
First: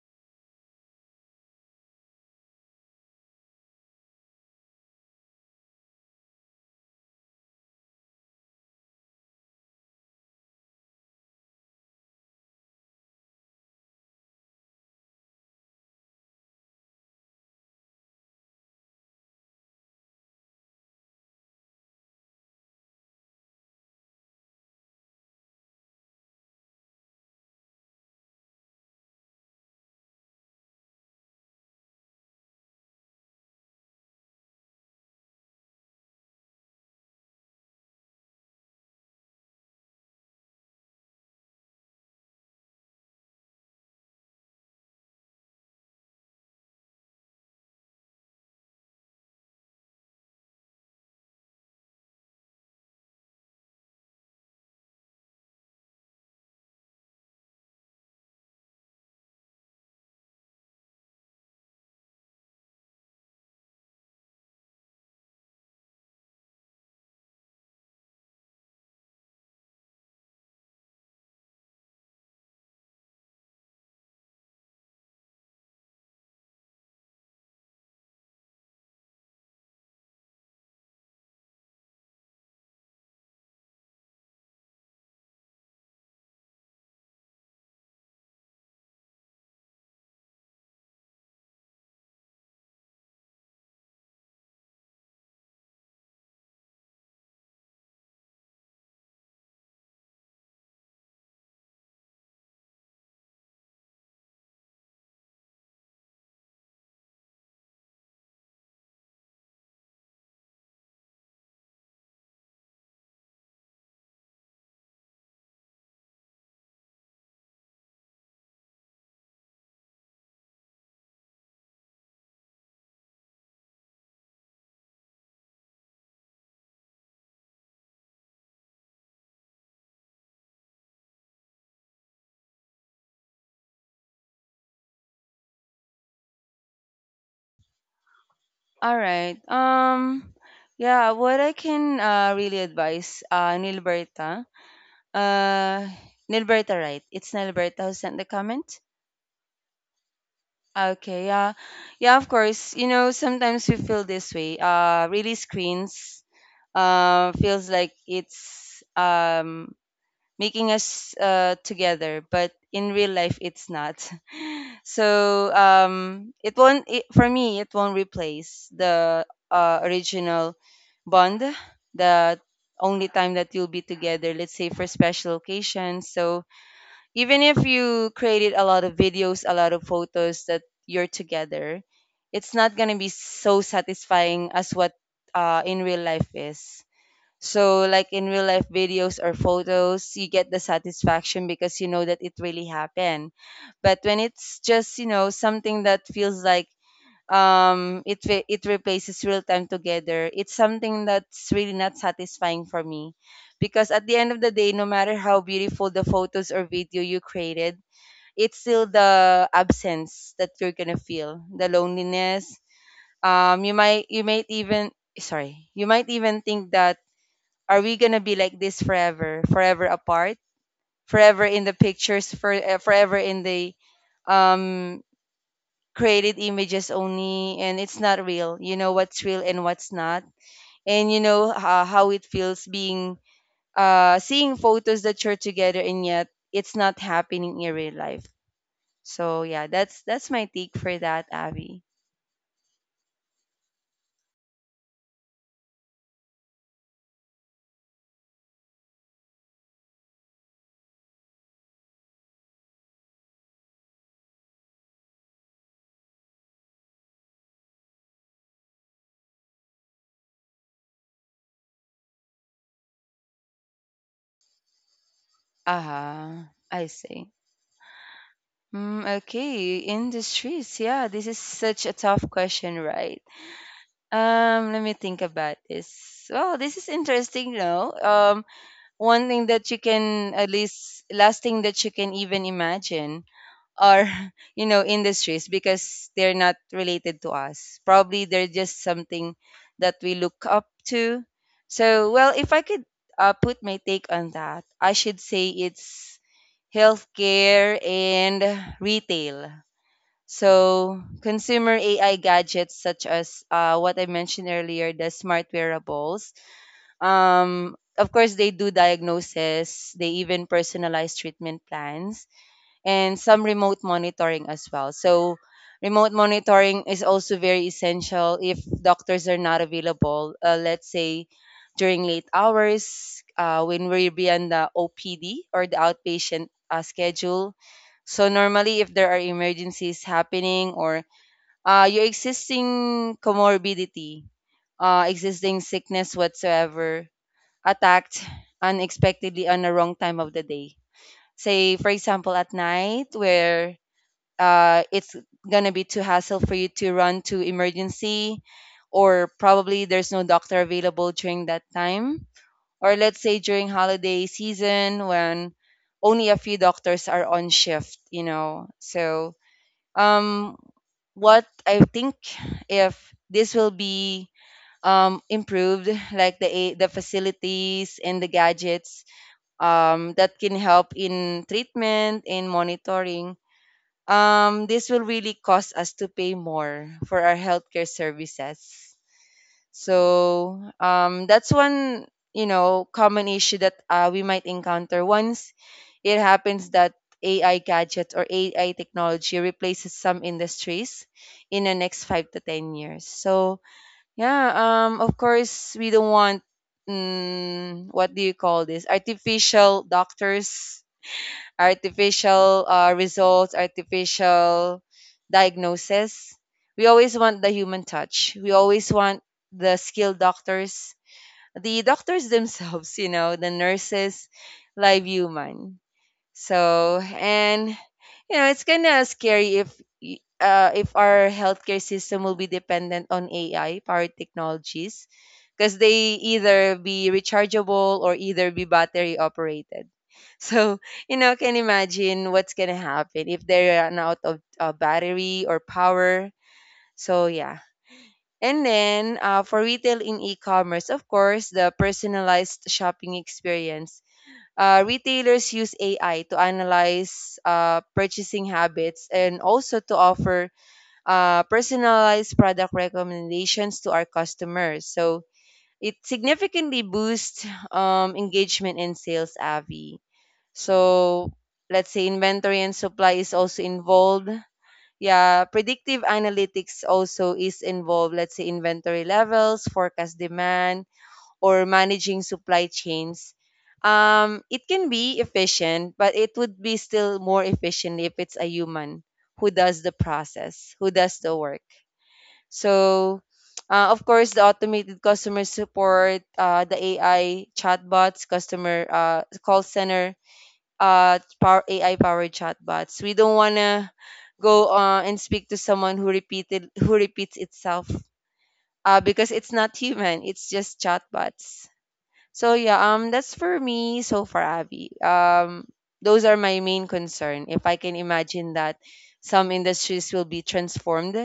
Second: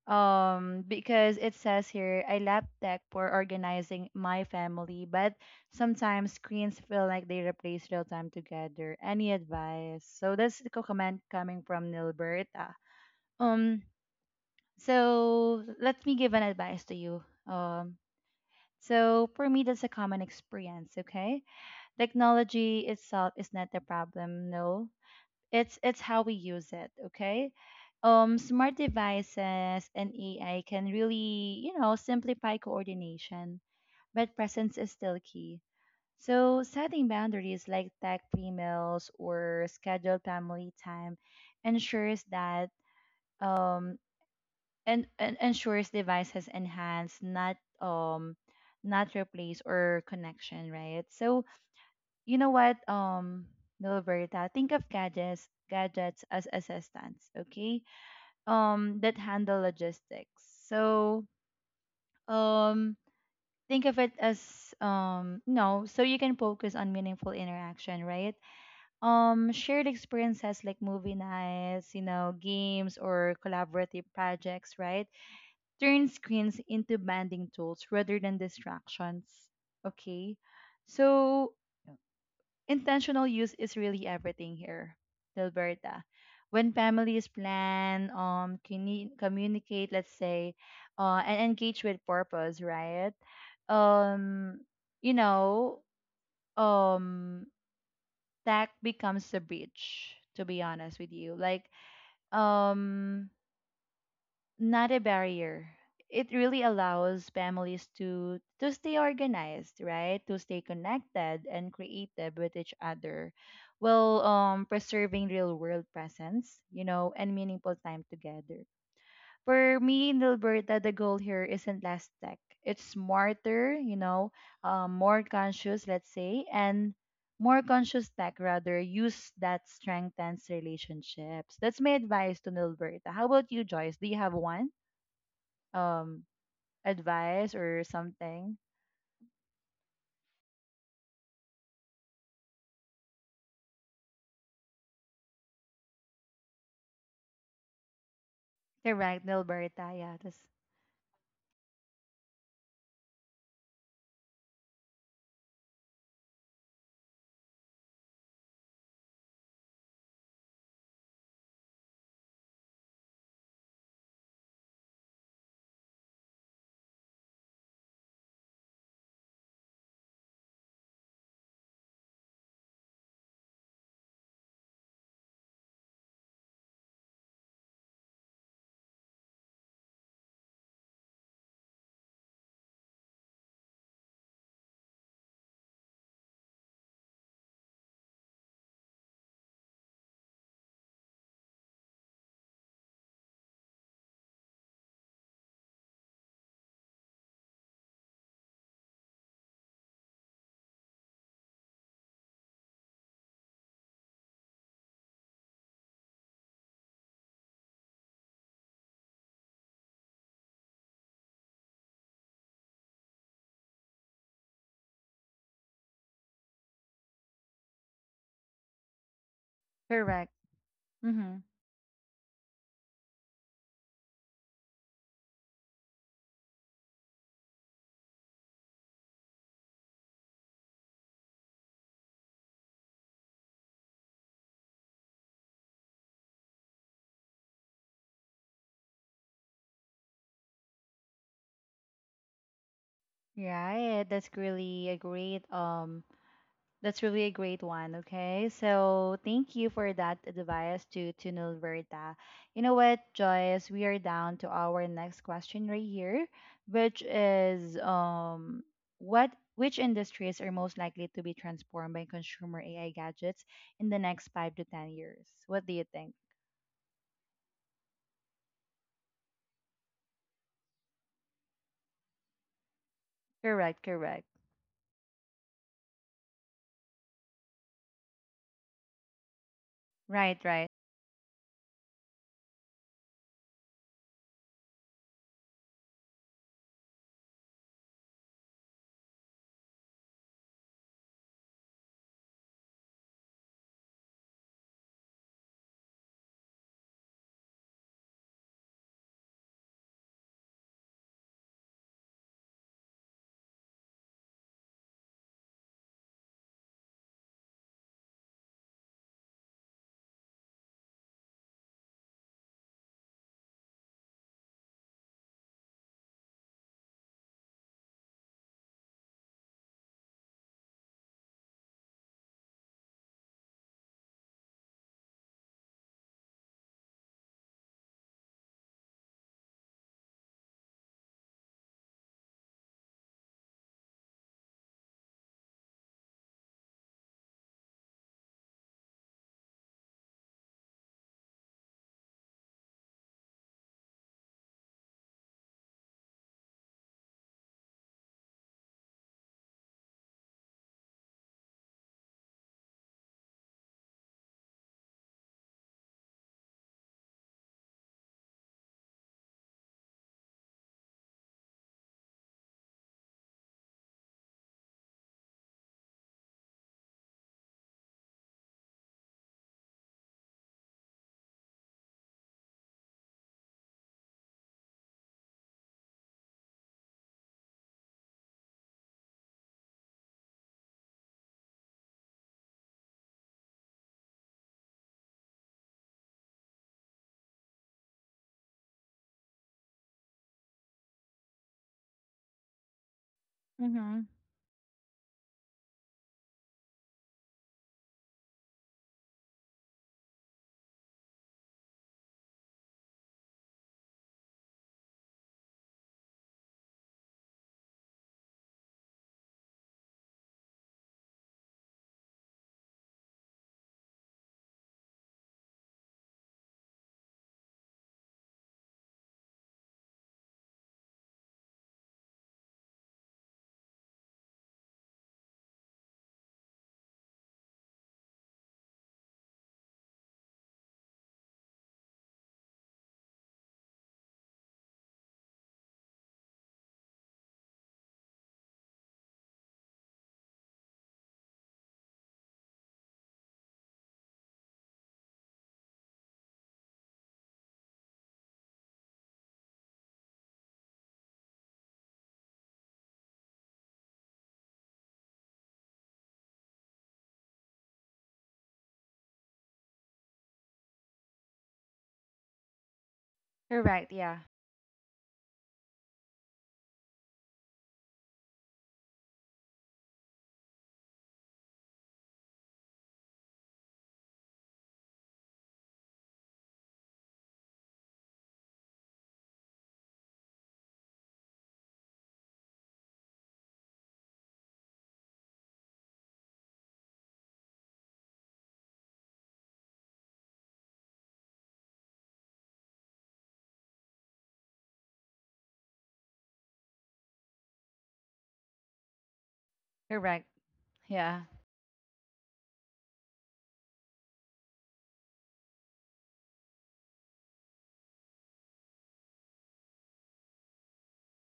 [SPEAKER 1] Because it says here, I love tech for organizing my family, but sometimes screens feel like they replace real time together. Any advice? So that's the comment coming from Nilberta. Um, so let me give an advice to you. So for me, that's a common experience, okay? Technology itself is not the problem, no. It's how we use it, okay? Smart devices and AI can really, you know, simplify coordination, but presence is still key. So setting boundaries like tech-free meals or scheduled family time ensures that um and ensures devices enhance, not um not replace or connection, right? So you know what, Milberta? Think of gadgets as assistants, okay? That handle logistics. Um, think of it as no, so you can focus on meaningful interaction, right? Shared experiences like movie nights, you know, games or collaborative projects, right? Turn screens into banding tools rather than distractions, okay? So, intentional use is really everything here, Dilberta. When families plan, communicate, let's say, and engage with purpose, right? Um, you know, um, that becomes the bridge. To be honest with you, um, not a barrier. It really allows families to stay organized, right? To stay connected and creative with each other, while preserving real world presence, you know, and meaningful time together. For me and Alberta, the goal here isn't less tech. It's smarter, you know, more conscious, let's say, and more conscious tech rather use that strengthens relationships. That's my advice to Nilberta. How about you, Joyce? Do you have one? um Advice or something.
[SPEAKER 2] All right, yeah, what I can really advise, Nilberta. Uh, Nilberta, right? It's Nilberta who sent the comment.
[SPEAKER 1] Correct, Nilberta. Yeah, that's
[SPEAKER 2] Okay, yeah, yeah, of course. You know, sometimes we feel this way. Really screens feels like it's making us together, but in real life it's not. So it won't. It, for me, it won't replace the original bond. The only time that you'll be together, let's say, for special occasions. So even if you created a lot of videos, a lot of photos that you're together, it's not gonna be so satisfying as what in real life is. So, like in real life videos or photos, you get the satisfaction because you know that it really happened. But when it's just, you know, something that feels like it replaces real time together, it's something that's really not satisfying for me, because at the end of the day, no matter how beautiful the photos or video you created, it's still the absence that you're gonna feel, the loneliness. You might even, sorry, you might even think that, are we gonna be like this forever, forever
[SPEAKER 1] correct.
[SPEAKER 2] apart,
[SPEAKER 1] Mm-hmm.
[SPEAKER 2] forever in the pictures, forever in the um created images only, and it's not real. You know what's real and what's not, and you know how it feels being seeing photos that you're together and yet it's not happening in real life. So yeah, that's my take for that, Abby.
[SPEAKER 1] Right. That's really a great, that's really a great one. Okay. So thank you for that advice to Nilberta. You know what, Joyce, we are down to our next question right here, which is what which industries are most likely to be transformed by consumer AI gadgets in the next 5 to 10 years? What do you think?
[SPEAKER 2] Uh-huh, I see. Mm, okay, industries, yeah, this is such a tough question, right?
[SPEAKER 1] Correct, correct.
[SPEAKER 2] Let me think about this. Well, this is interesting, no? One thing that you can
[SPEAKER 1] Right,
[SPEAKER 2] at
[SPEAKER 1] right.
[SPEAKER 2] least, last thing that you can even imagine are you know, industries, because they're not related to us, probably, they're just something that we look up to. So, well, if I could put my take on that, I should say it's healthcare and retail. So consumer AI gadgets such as what I mentioned earlier, the smart wearables. Of course, they do diagnosis, they even personalize treatment plans, and some remote monitoring as well. So, remote monitoring is also very essential if doctors are not available, let's say during late hours, when we're beyond the OPD or the outpatient schedule. So, normally, if there are emergencies happening or your existing comorbidity, existing sickness whatsoever, attacked unexpectedly on the wrong time of the day. Say, for example, at night where it's gonna be too hassle for you to run to emergency, or probably there's no doctor available during that time. Or let's say during holiday season when only a few doctors are on shift, you know. So, um, what I think, if this will be improved, like the the facilities and the gadgets that can help in treatment and monitoring. This will really cost us to pay more for our healthcare services. So that's one, you know, common issue that we might encounter once it happens that AI gadget or AI technology replaces some industries in the next 5 to 10 years. So
[SPEAKER 1] Mm-hmm.
[SPEAKER 2] yeah, of course, we don't want, mm, what do you call this? Artificial doctors, artificial results, artificial diagnosis. We always want the human touch. We always want the skilled doctors, the doctors themselves, you know, the nurses, live human. So, and you know, it's kind of scary if if our healthcare system will be dependent on AI powered technologies, because they either be rechargeable or either be battery operated. So, you know, can imagine what's going to happen if they run out of battery or power. So, yeah. And then for retail in e commerce, of course, the personalized shopping experience, retailers use AI to analyze purchasing habits and also to offer personalized product recommendations to our customers. So it significantly boosts engagement and sales, Avi. So let's say inventory and supply is also
[SPEAKER 1] Correct. Yeah.
[SPEAKER 2] involved. Yeah, predictive analytics also is involved. Let's say inventory levels, forecast demand, or managing supply chains, it can be efficient, but it would be still more efficient if it's a human who does the process, who does the work. So, of course, the automated customer support, the AI chatbots, customer call center, power, AI powered chatbots. We don't want to go and speak to someone who repeats itself because it's not
[SPEAKER 1] Correct.
[SPEAKER 2] human, it's just
[SPEAKER 1] Yeah.
[SPEAKER 2] chatbots. So yeah, that's for me so far, Abby. Those are my main concern. If I can imagine that some industries will be transformed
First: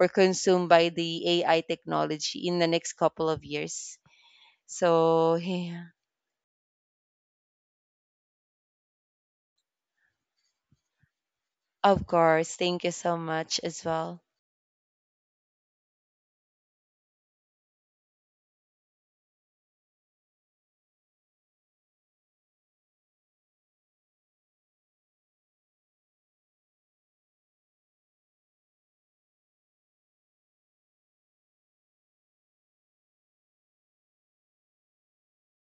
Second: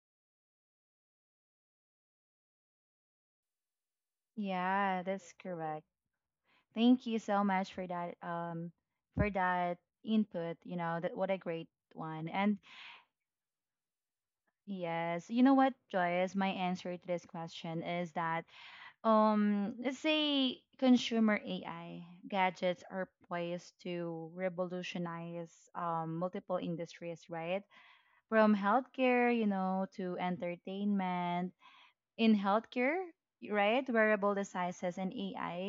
[SPEAKER 2] or consumed by the AI technology in the next couple of years.
[SPEAKER 1] Yeah, that's
[SPEAKER 2] So
[SPEAKER 1] correct.
[SPEAKER 2] yeah,
[SPEAKER 1] Thank you so much for that input, you know, that what a great
[SPEAKER 2] of
[SPEAKER 1] one.
[SPEAKER 2] course.
[SPEAKER 1] And
[SPEAKER 2] Thank you so much as well.
[SPEAKER 1] yes, you know what, Joyce, my answer to this question is that let's say consumer AI gadgets are poised to revolutionize multiple industries, right? From healthcare, you know, to entertainment in healthcare, right? Wearable devices and AI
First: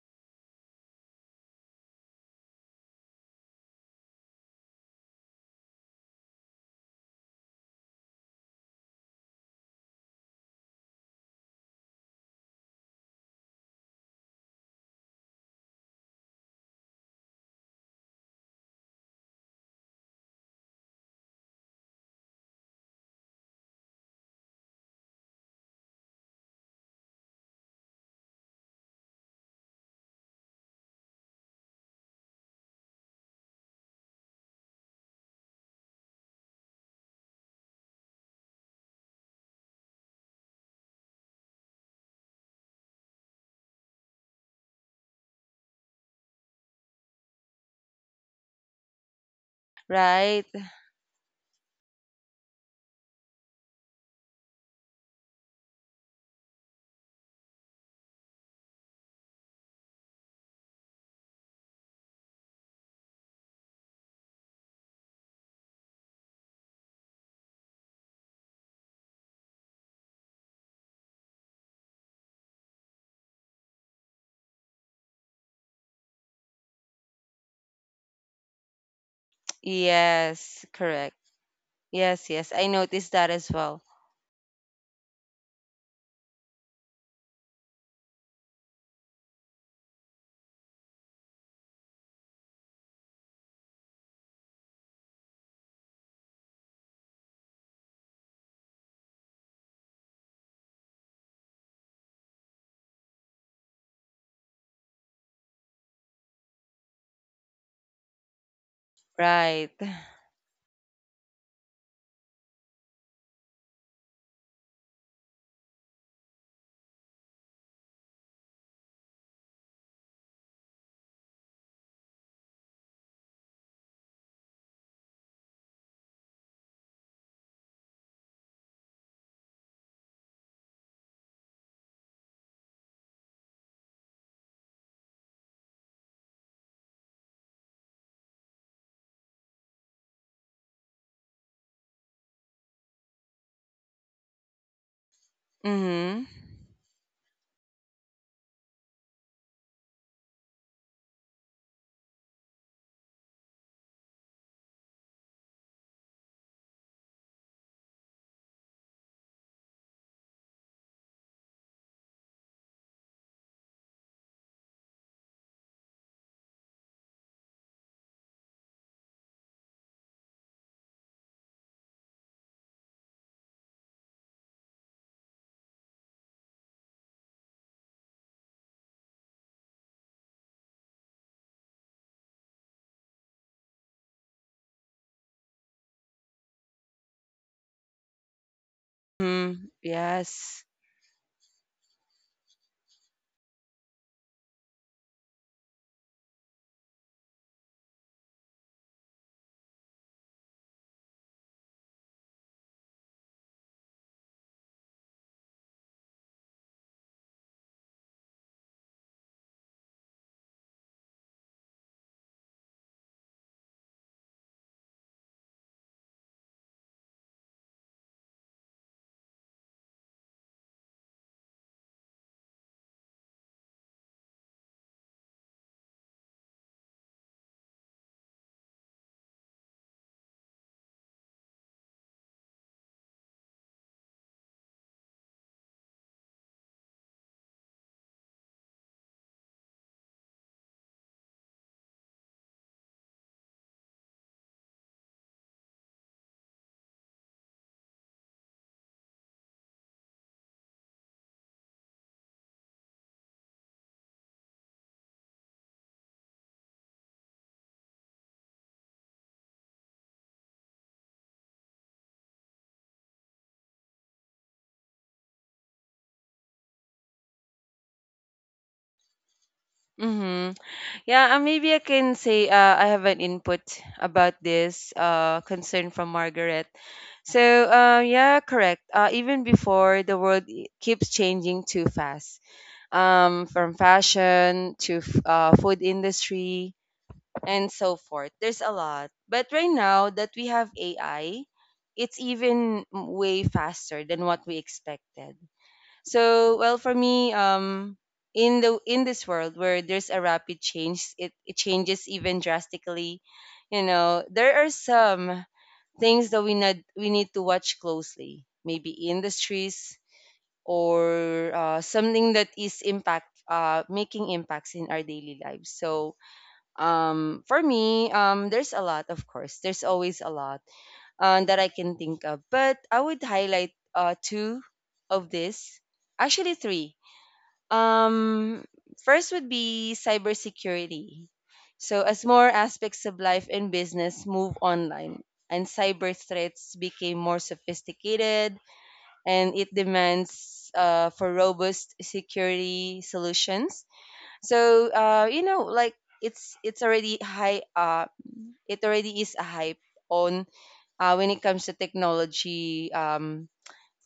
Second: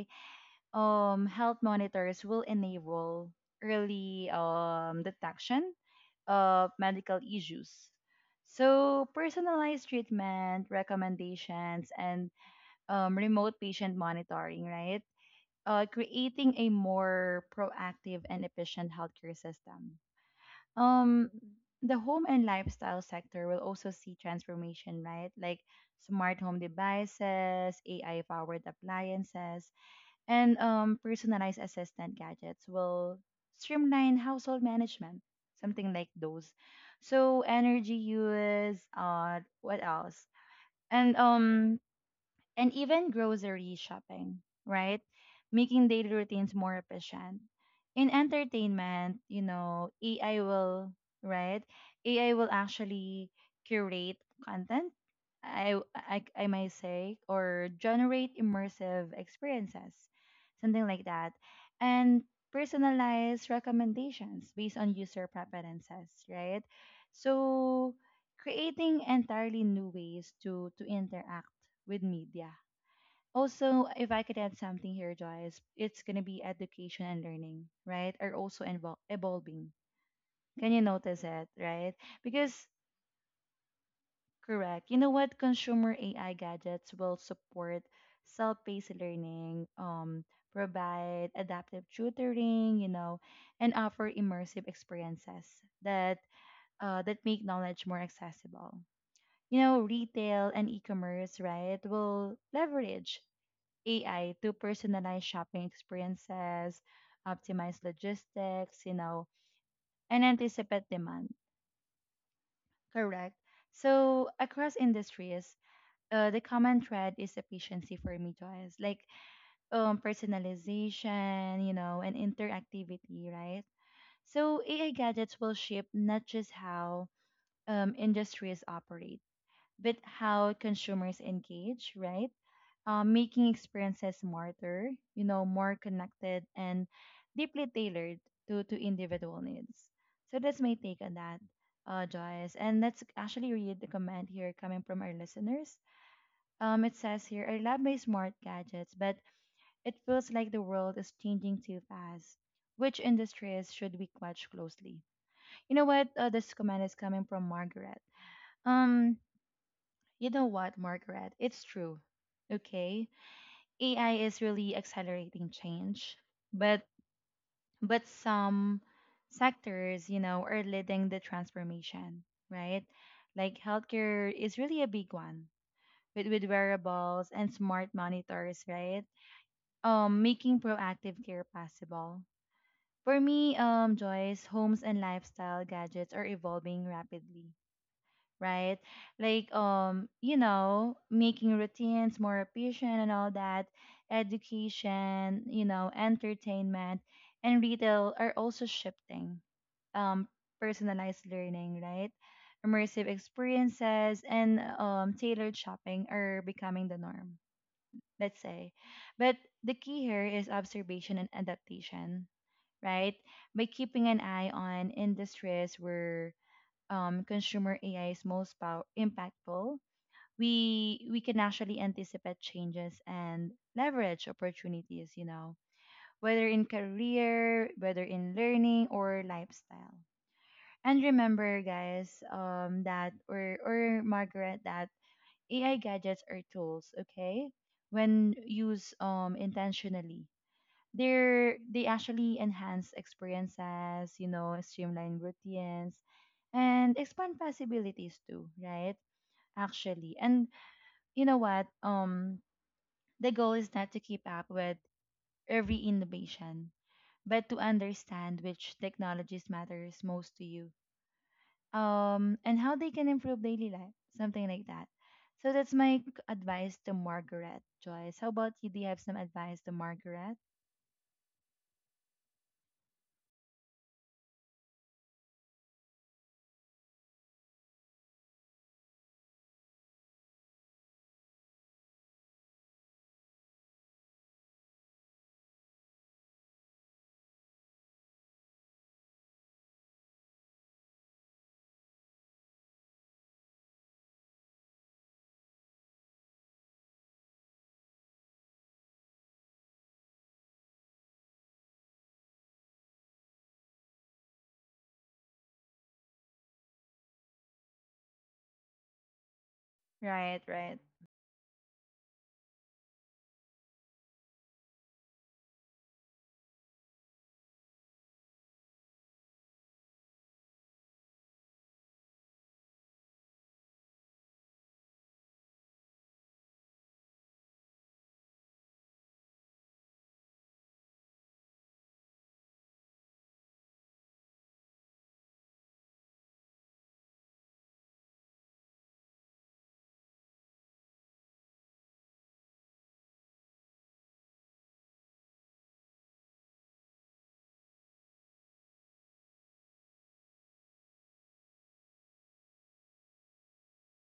[SPEAKER 1] health monitors will enable early detection of medical issues. So, personalized treatment recommendations and remote patient monitoring, right? Creating a more proactive and efficient healthcare system. um the home and lifestyle sector will also see transformation, right? Like smart home devices, ai powered appliances, and personalized assistant gadgets will streamline household management, something like those. So energy use, what else, and and even grocery shopping, right? Making daily routines more efficient. In entertainment, you know, AI
[SPEAKER 2] Right?
[SPEAKER 1] will, right? AI will actually curate content, I might say, or generate immersive experiences, something like that. And personalize recommendations based on user preferences, right? So creating entirely new ways to interact with media. Also, if I could add something here, Joyce, it's gonna be education and learning, right? Are also invol evolving.
[SPEAKER 2] Yes,
[SPEAKER 1] Can you
[SPEAKER 2] correct.
[SPEAKER 1] notice it, right?
[SPEAKER 2] Yes, yes.
[SPEAKER 1] Because
[SPEAKER 2] I noticed that as well.
[SPEAKER 1] correct, you know what? Consumer AI gadgets will support self-paced learning, provide adaptive tutoring, you know, and offer immersive experiences that that make knowledge more accessible. You know, retail and e-commerce, right, will leverage AI to personalize shopping experiences, optimize logistics, you know,
[SPEAKER 2] Right.
[SPEAKER 1] and anticipate demand. Correct. So across industries, the common thread is efficiency for me, Joyce. Like personalization, you know, and interactivity, right? So AI gadgets will shape not just how industries operate, but how consumers engage, right? Making experiences smarter, you know, more connected and deeply tailored to individual needs. So that's my take on that, Joyce. And let's actually read the comment here coming from our listeners.
[SPEAKER 2] Mm-hmm.
[SPEAKER 1] It says here, I love my smart gadgets, but it feels like the world is changing too fast. Which industries should we watch closely? You know what? This comment is coming from Margaret. Um, you know what, Margaret? It's true. Okay, AI is really accelerating change, but but some sectors, you know, are leading the transformation, right? Like healthcare is really a big one with wearables and smart monitors, right? Making proactive care possible. For me, Joyce, homes and lifestyle gadgets are evolving rapidly, right? Like
[SPEAKER 2] Mm,
[SPEAKER 1] you
[SPEAKER 2] yes.
[SPEAKER 1] know, making routines more efficient and all that, education, you know, entertainment and retail are also shifting. Um, Personalized learning, right? Immersive experiences and tailored shopping are becoming the norm, let's say. But the key here is observation and adaptation, right? By keeping an eye on industries where consumer AI is most pow- impactful, we can actually anticipate changes and leverage opportunities. You know, whether in career, whether in learning or lifestyle. And remember, guys, that or Margaret, that AI gadgets are tools. Okay, when used intentionally, they actually enhance experiences, you know, streamline routines and expand possibilities too, right? Actually. And you know what? The goal is not to keep up with every innovation, but to understand which technologies matters most to you. And how they can improve daily life, something like that. So that's my advice to Margaret, Joyce. How about you? Do you have some advice to Margaret?
[SPEAKER 2] Mm-hmm. Yeah, maybe I can say I have an input about this concern from Margaret. So, yeah, correct. Even before, the world keeps changing too fast, from fashion to food industry and so forth. There's a lot. But right now that we have AI, it's even way faster than what we expected. So, well, for me, in the in this world where there's a rapid change, it changes even drastically. You know, there are some things that we need to watch closely. Maybe industries
[SPEAKER 1] Right, right.
[SPEAKER 2] or something that is impact making impacts in our daily lives. So, for me, there's a lot, of course. There's always a lot that I can think of, but I would highlight two of this, actually three um, first would be cybersecurity. So as more aspects of life and business move online and cyber threats became more sophisticated and it demands for robust security solutions. So you know like it's already high, it already is a hype on when it comes to technology,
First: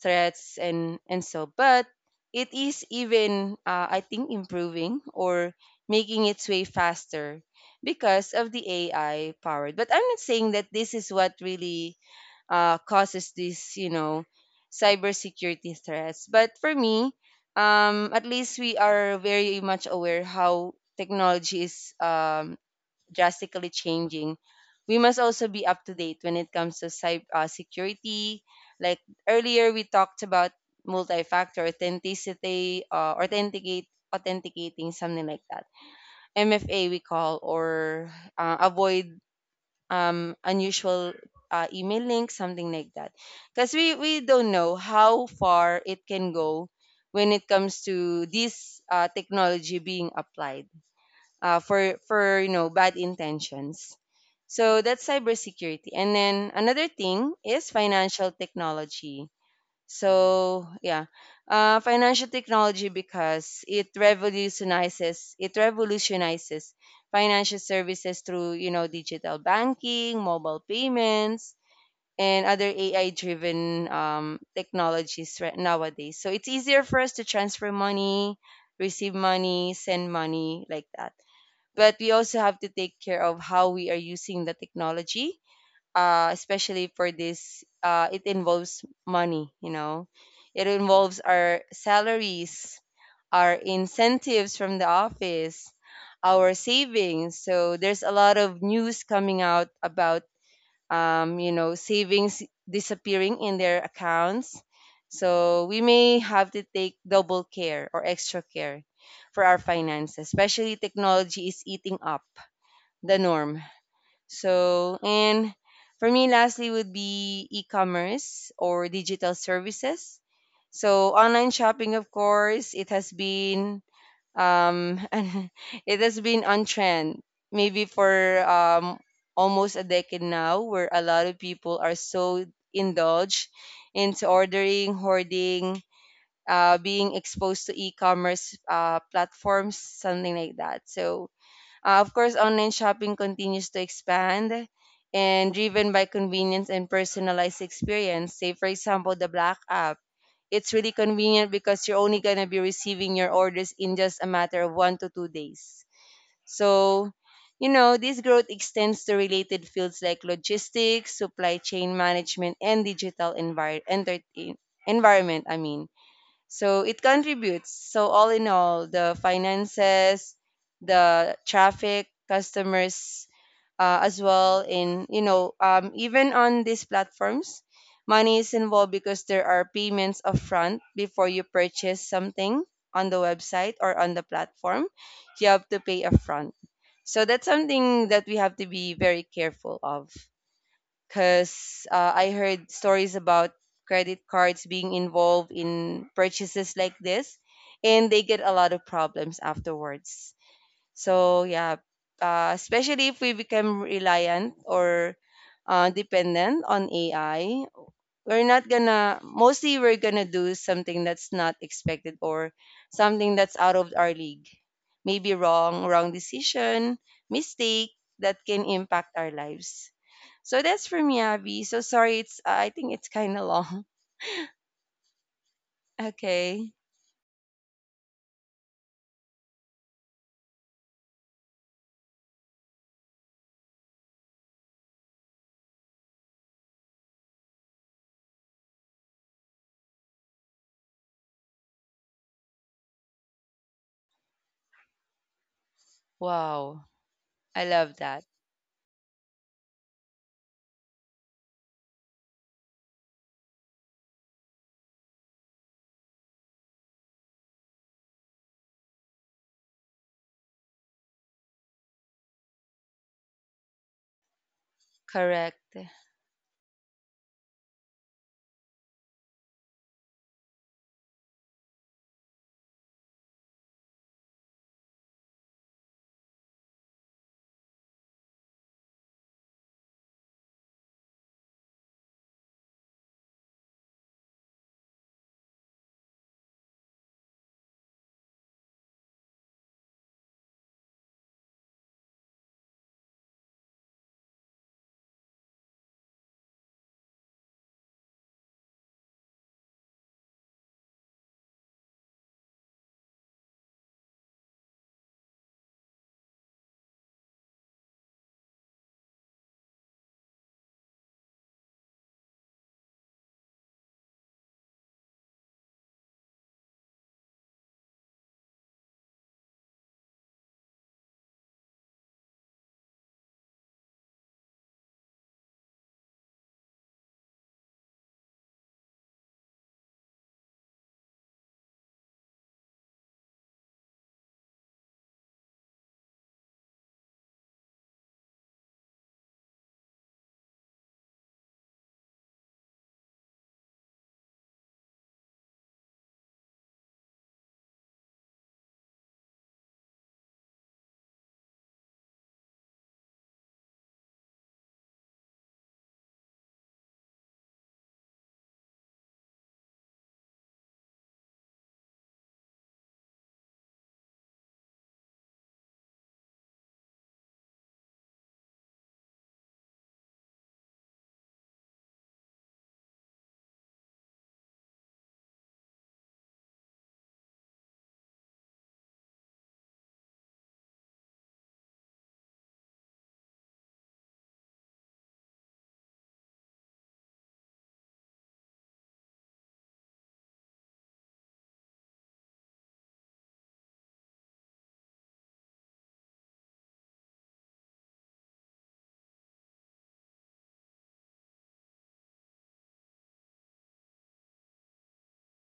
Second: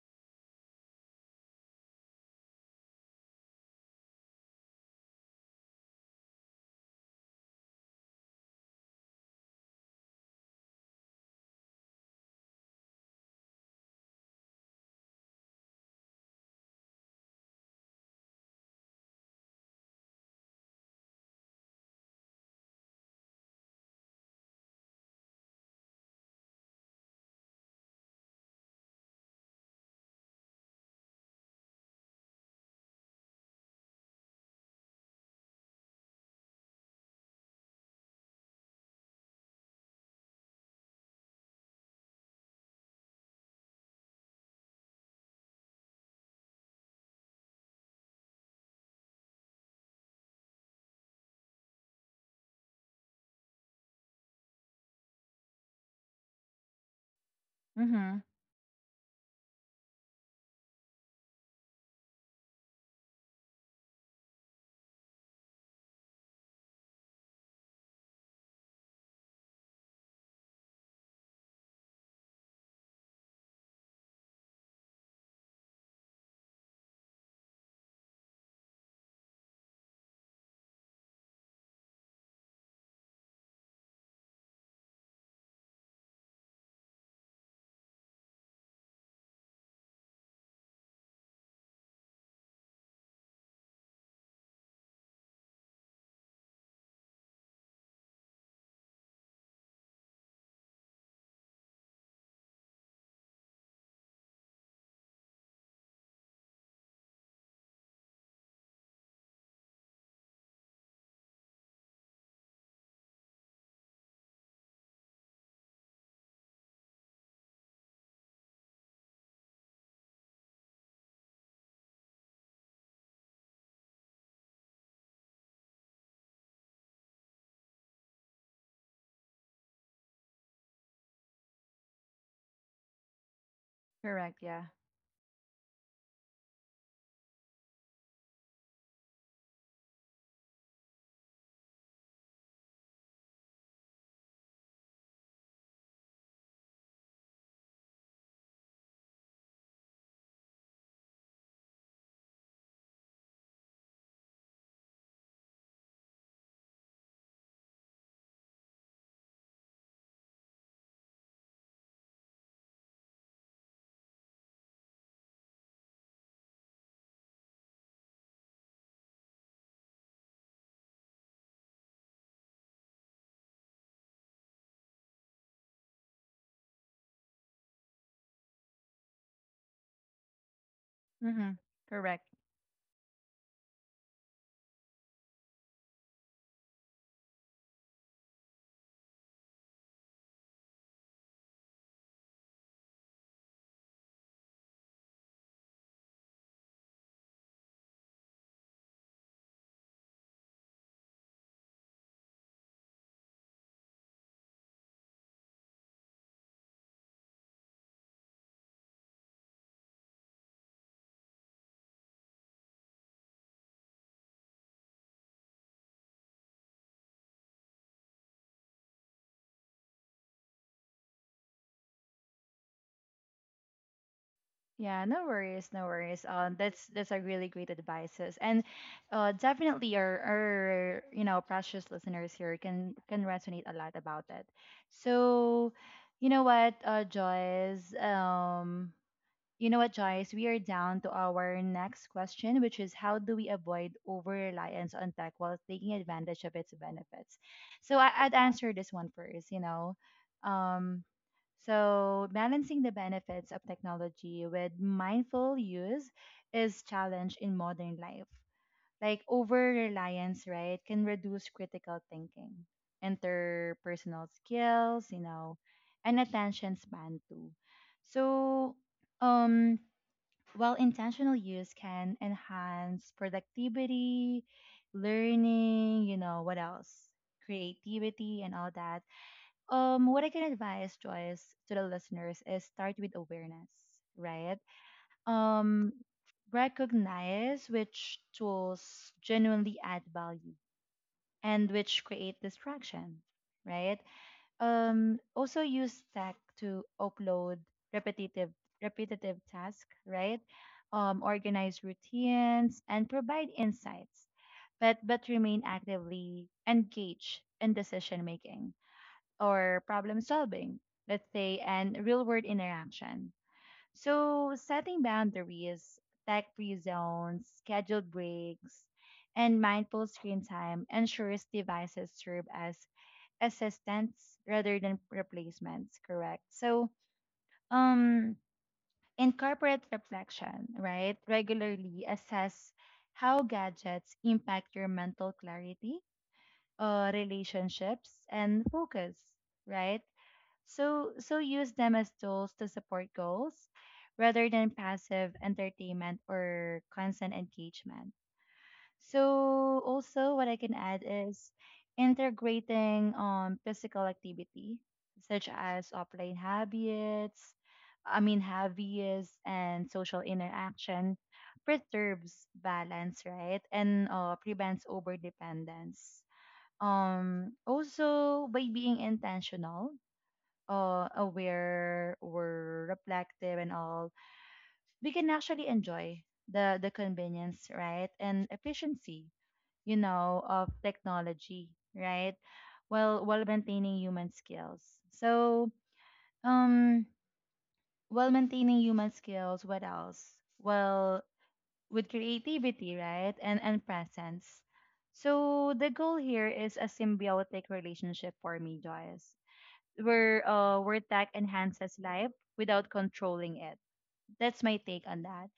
[SPEAKER 2] threats and so, but it is even I think improving or making its way faster because of the AI powered, but I'm not saying that this is what really causes this, you know, cybersecurity threats. But for me, at least we are very much aware how technology is drastically changing. We must also be up to date when it comes to cyber security. Like earlier, we talked about multi-factor authenticating, something like that. MFA we call, or avoid unusual email links, something like that. Because we don't know how far it can go when it comes to this technology being applied for you know, bad intentions. So that's cybersecurity. And then another thing is
[SPEAKER 1] Mm-hmm.
[SPEAKER 2] financial technology. So yeah, financial technology, because it revolutionizes financial services through, you know, digital banking, mobile payments, and other AI driven technologies right nowadays. So it's easier for us to transfer money, receive money, send money like that, but we also have to take care of how we are using the technology, especially for this. It involves money, you know, it involves our salaries, our incentives from the office, our savings. So there's a lot of news coming out about, you know, savings disappearing in their accounts. So we may have to take double care or extra care for our finances, especially technology is eating up the norm. So, and for me, lastly, would be e commerce or digital services. So, online shopping, of course, it has been um it has been on trend maybe for um almost a decade now, where a lot of people are so indulged into
[SPEAKER 1] Correct, yeah.
[SPEAKER 2] ordering, hoarding, being exposed to e-commerce platforms, something like that. So of course online shopping continues to expand and driven by convenience and personalized experience. Say for example the black app, it's really convenient because you're only going to be receiving your orders in just a matter of one to two days. So, you know, this growth extends to related fields like logistics, supply chain management, and digital environment. I mean, so it contributes. So, all in all, the finances, the traffic, customers, as well in, you know, even on these platforms, money is involved because there are payments upfront before you
[SPEAKER 1] Mm-hmm.
[SPEAKER 2] purchase
[SPEAKER 1] Correct.
[SPEAKER 2] something on the website or on the platform. You have to pay upfront, so that's something that we have to be very careful of, because I heard stories about credit cards being involved in purchases like this, and they get a lot of problems afterwards. So yeah, especially if we become reliant or dependent on AI, we're not gonna. Mostly, we're gonna do something that's not expected, or something that's out of our league. Maybe wrong decision, mistake that can impact our lives. So that's for me, Abby. So sorry, it's I think it's kind of long.
[SPEAKER 1] Yeah, no worries, no worries.
[SPEAKER 2] Okay.
[SPEAKER 1] That's a really great advices, and definitely our, you know, precious listeners here can resonate a lot about it. So, you know what, Joyce, you know what, Joyce? We are down to our next question, which is how do we avoid over reliance on tech while taking advantage of its
[SPEAKER 2] Wow,
[SPEAKER 1] benefits?
[SPEAKER 2] I
[SPEAKER 1] So
[SPEAKER 2] love
[SPEAKER 1] I,
[SPEAKER 2] that.
[SPEAKER 1] I'd answer this one first, you know. Um, so balancing the benefits of technology with mindful use is challenge in modern life. Like over reliance, right, can reduce critical thinking, interpersonal skills, you know,
[SPEAKER 2] Correct.
[SPEAKER 1] and attention span too. So, um, while intentional use can enhance productivity, learning, you know, what else? Creativity and all that. What I can advise, Joyce, to the listeners is start with awareness, right? um, Recognize which tools genuinely add value and which create distraction, right? Also use tech to upload repetitive repetitive tasks, right? Organize routines and provide insights, but remain actively engaged in decision making or problem solving, let's say, and real world interaction. So, setting boundaries, tech free zones, scheduled breaks, and mindful screen time ensures devices serve as assistants rather than replacements, correct? So, um, incorporate reflection, right? Regularly assess how gadgets impact your mental clarity, relationships, and focus, right? So so use them as tools to support goals rather than passive entertainment or constant engagement. So also what I can add is integrating physical activity such as offline habits, I mean hobbies and social interaction preserves balance, right? And prevents overdependence. Also by being intentional, aware or reflective and all, we can actually enjoy the convenience, right, and efficiency, you know, of technology, right, while maintaining human skills. So, um, while maintaining human skills, what else? Well, with creativity, right, and presence. So the goal here is a symbiotic relationship for me, Joyce, where tech enhances life without controlling it. That's my take on that.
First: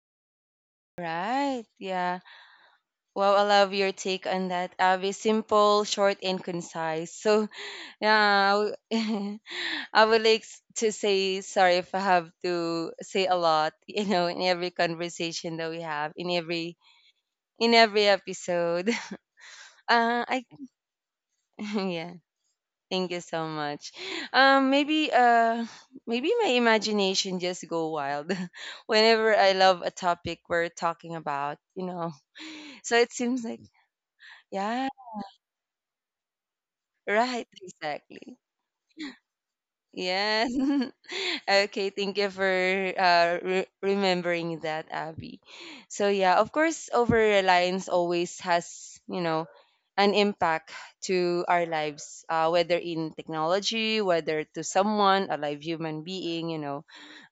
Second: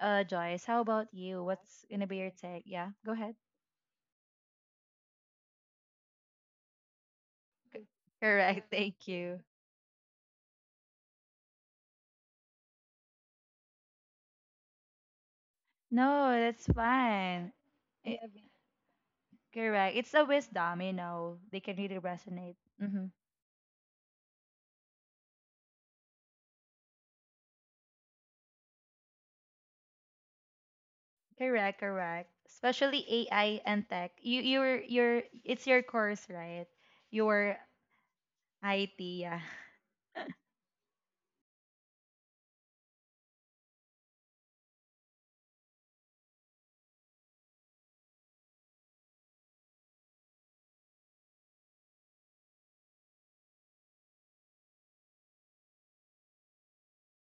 [SPEAKER 1] Joyce, how about you?
[SPEAKER 2] Right.
[SPEAKER 1] What's gonna be
[SPEAKER 2] Yeah.
[SPEAKER 1] your take? Yeah, go ahead.
[SPEAKER 2] Wow, I love your take on that, Abby. Simple, short, and concise. So
[SPEAKER 1] C- Correct,
[SPEAKER 2] now
[SPEAKER 1] thank you.
[SPEAKER 2] I would like to say sorry if I have to say a lot, you know, in every conversation that we have,
[SPEAKER 1] No, that's fine.
[SPEAKER 2] in every
[SPEAKER 1] Yeah,
[SPEAKER 2] episode.
[SPEAKER 1] correct. It's a
[SPEAKER 2] I
[SPEAKER 1] wisdom, you know. They can really
[SPEAKER 2] yeah,
[SPEAKER 1] resonate. Mm-hmm.
[SPEAKER 2] thank you so much. Maybe maybe my imagination just go wild whenever I love a topic we're talking about,
[SPEAKER 1] Correct,
[SPEAKER 2] you know.
[SPEAKER 1] correct.
[SPEAKER 2] So
[SPEAKER 1] Especially
[SPEAKER 2] it seems
[SPEAKER 1] AI
[SPEAKER 2] like
[SPEAKER 1] and tech. You you're
[SPEAKER 2] yeah,
[SPEAKER 1] you're it's your course, right?
[SPEAKER 2] right,
[SPEAKER 1] Your
[SPEAKER 2] exactly.
[SPEAKER 1] IT, yeah.
[SPEAKER 2] Yes. Okay, thank you for remembering that, Abby. So yeah, of course, over reliance always has, you know, an impact to our lives, whether in technology, whether to someone, a live human being, you know,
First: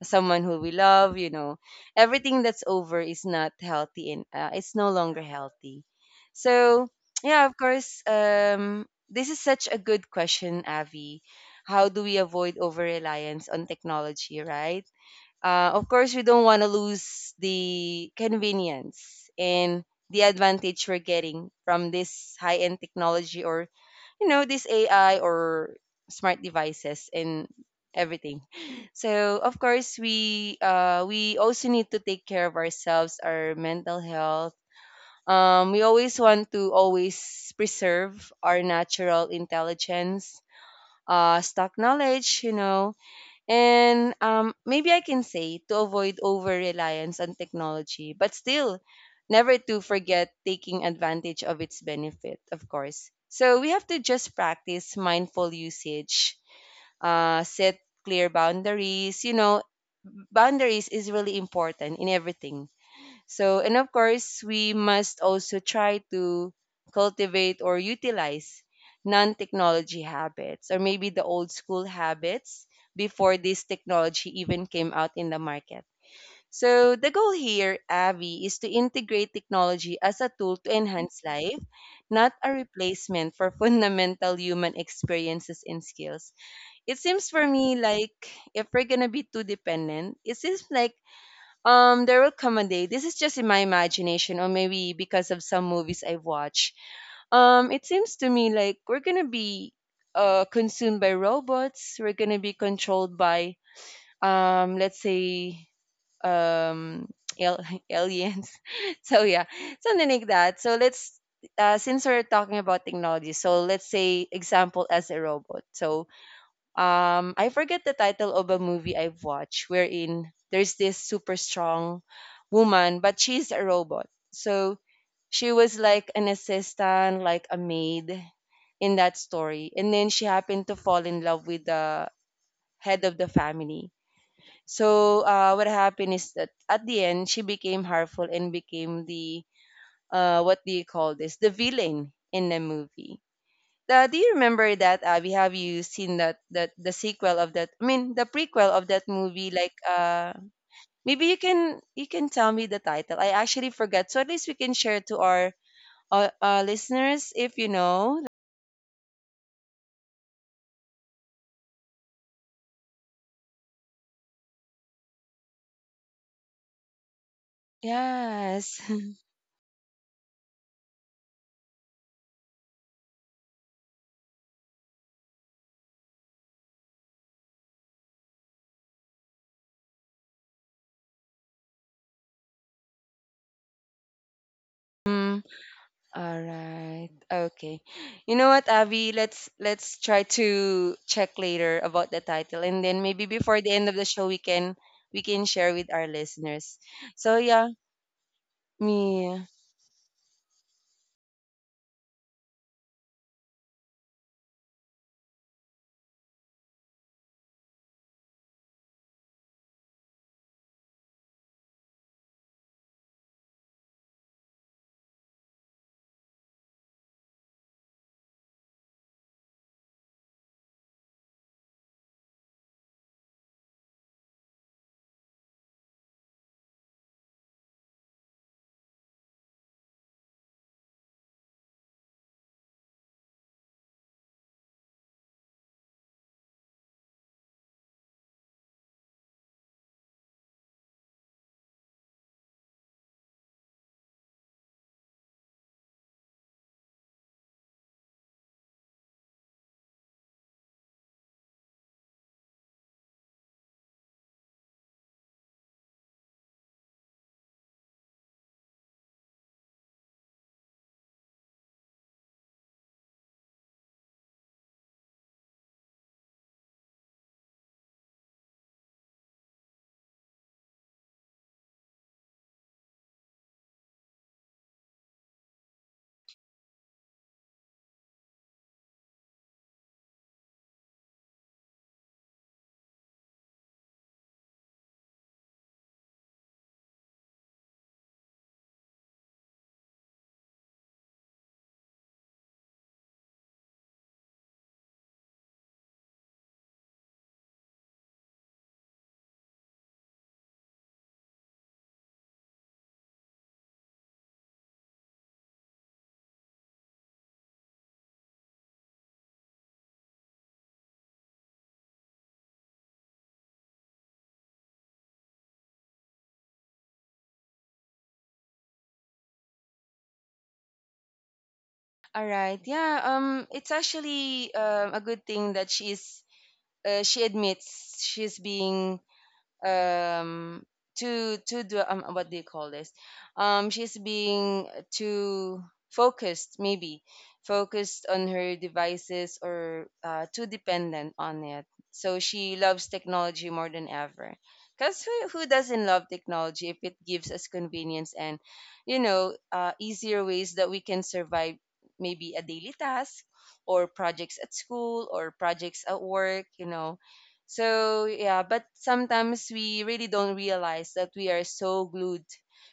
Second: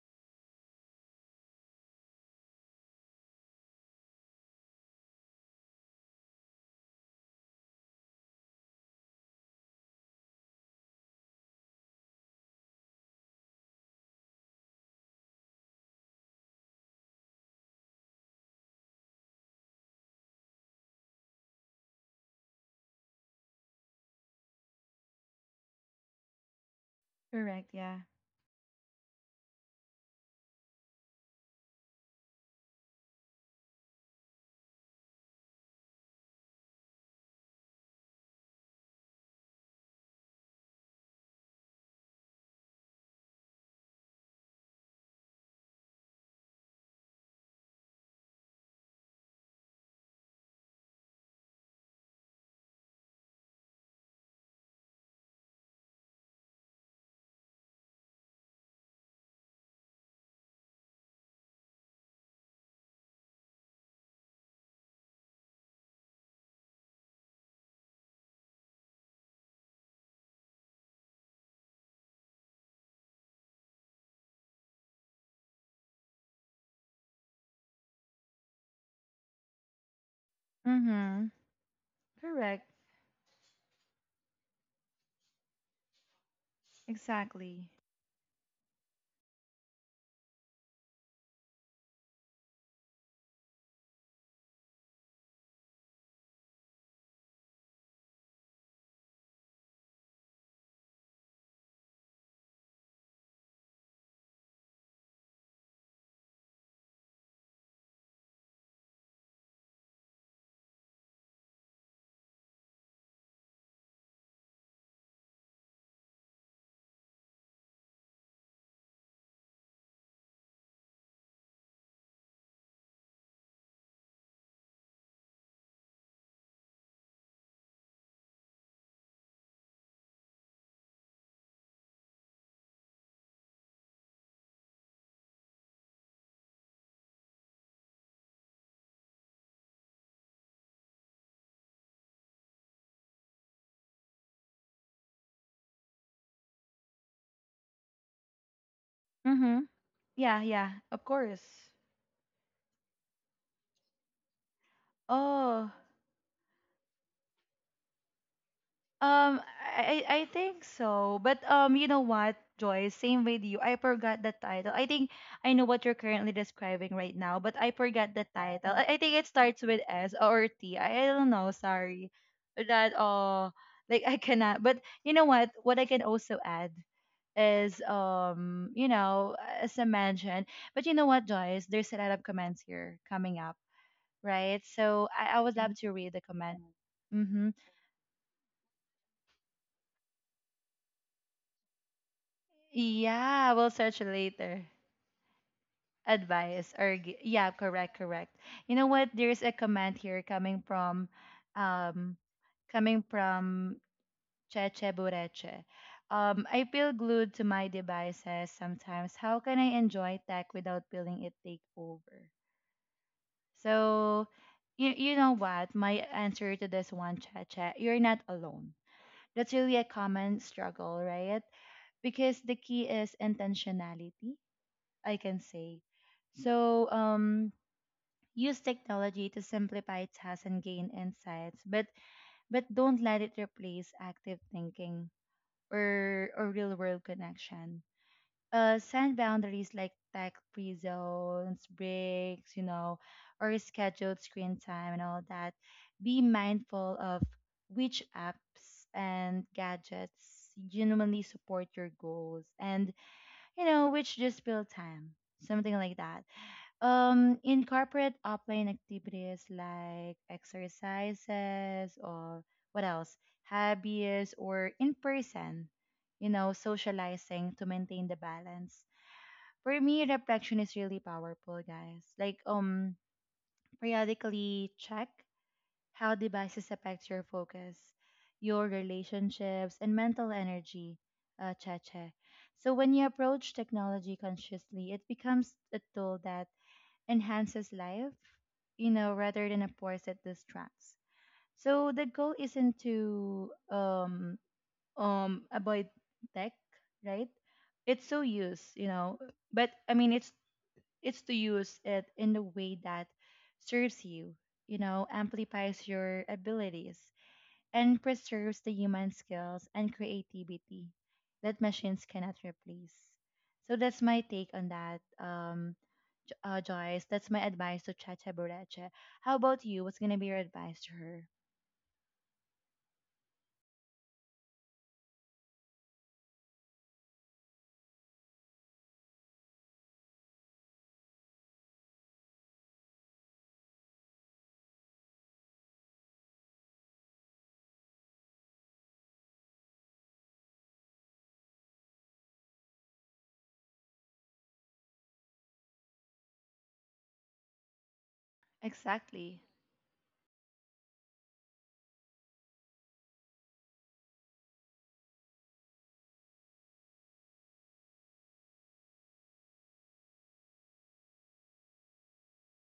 [SPEAKER 2] someone who we love, you know, everything that's over is not healthy, and it's no longer healthy. So yeah, of course, this is such a good question, Avi, how do we avoid over reliance on technology, right? Of course, we don't want to lose the convenience and the advantage we're getting from this high end technology, or, you know, this AI or smart devices and
[SPEAKER 1] Correct, yeah.
[SPEAKER 2] everything. So, of course, we also need to take care of ourselves, our mental health. We always want to always preserve our natural intelligence, stock knowledge, you know, and maybe I can say to avoid over reliance on technology, but still never to forget taking advantage of its benefit, of course. So we have to just practice mindful usage, set clear boundaries. You know, boundaries is really important in everything. So, and of course, we must also try to cultivate or utilize non technology habits, or maybe the old school habits before this technology even came out in the market. So, the goal here, Avi, is to integrate technology as a tool to enhance
[SPEAKER 1] Mm-hmm.
[SPEAKER 2] life, not a
[SPEAKER 1] Correct.
[SPEAKER 2] replacement for fundamental human experiences and skills. It seems for
[SPEAKER 1] Exactly.
[SPEAKER 2] me like if we're going to be too dependent, it seems like, there will come a day. This is just in my imagination, or maybe because of some movies I've watched. It seems to me like we're gonna be consumed by robots. We're gonna be controlled by let's say um al- aliens. So yeah, something like that. So let's since we're talking about technology, so let's say example as a robot. So I forget the title of a movie I've watched wherein there's this super strong woman, but she's a robot. So she was like an assistant, like a maid in that story. And then she happened to fall in love with the head of the family. So what happened is that at the end she became harmful and became the, what do you call this? The villain in the movie. Do you remember that, Abby? Have you seen that the sequel of that? I mean, the prequel of that movie.
[SPEAKER 1] Mm-hmm.
[SPEAKER 2] Like,
[SPEAKER 1] Yeah, yeah, of
[SPEAKER 2] maybe
[SPEAKER 1] course.
[SPEAKER 2] you can tell me the title. I actually forgot. So at least we can share to our
[SPEAKER 1] Oh,
[SPEAKER 2] listeners if you know.
[SPEAKER 1] um, I think so. But you know what, Joy? Same with you. I forgot the title. I think I know what you're currently describing right now, but I forgot the title.
[SPEAKER 2] Yes.
[SPEAKER 1] I think it starts with S or T. I don't know. Sorry, that like I cannot. But you know what? What I can also add is you know, as I mentioned. But you know what, Joyce? There's a lot of comments here coming up, right? So I
[SPEAKER 2] Mm,
[SPEAKER 1] would Mm. love to read the
[SPEAKER 2] all
[SPEAKER 1] comment.
[SPEAKER 2] right.
[SPEAKER 1] Mm-hmm.
[SPEAKER 2] Okay. You know what, Abby? Let's try to check later about the title, and then maybe
[SPEAKER 1] Yeah,
[SPEAKER 2] before the
[SPEAKER 1] we'll
[SPEAKER 2] end of
[SPEAKER 1] search
[SPEAKER 2] the show,
[SPEAKER 1] later.
[SPEAKER 2] we can share with our
[SPEAKER 1] Advice
[SPEAKER 2] listeners.
[SPEAKER 1] or
[SPEAKER 2] So
[SPEAKER 1] yeah,
[SPEAKER 2] yeah,
[SPEAKER 1] correct, correct. You know what? There's
[SPEAKER 2] me.
[SPEAKER 1] a comment here um, coming from Cheche Bureche. I feel glued to my devices sometimes. How can I enjoy tech without feeling it take over? So, you know what? My answer to this one, Cheche, you're not alone. That's really a common struggle, right? Because the key is intentionality, I can say. So use technology to simplify tasks and gain insights, but don't let it replace active thinking or real world connection. Set boundaries like tech-free zones, breaks, you know, or scheduled screen time and all that. Be mindful of which apps and gadgets genuinely support your goals and you know, which just build time, something like that. Incorporate offline activities like exercises or what else, hobbies or in person, you know, socializing to maintain the balance. For me, reflection is really powerful, guys. Like, periodically check how devices affect your focus, your relationships, and mental energy, Cheche. So when you approach technology consciously, it becomes a tool that enhances life, you know, rather than a force that distracts. So the goal isn't to avoid tech, right? It's to use, you know, but I mean it's to use it in the way that serves you, you know, amplifies your abilities and preserves the human skills and creativity that machines cannot replace. So that's my take on that, Joyce. That's my advice to Chacha Bureche. How about you? What's gonna be your advice to her?
[SPEAKER 2] All right. Yeah. It's actually a good thing that she's she admits she's being um to do what do you call this, she's being too focused, maybe focused on her devices, or too dependent on it, so she loves technology more than ever, because who doesn't love technology if it gives us convenience and, you know,
[SPEAKER 1] Exactly.
[SPEAKER 2] easier ways that we can survive maybe a daily task or projects at school or projects at work, you know. So yeah, but sometimes we really don't realize that we are so glued.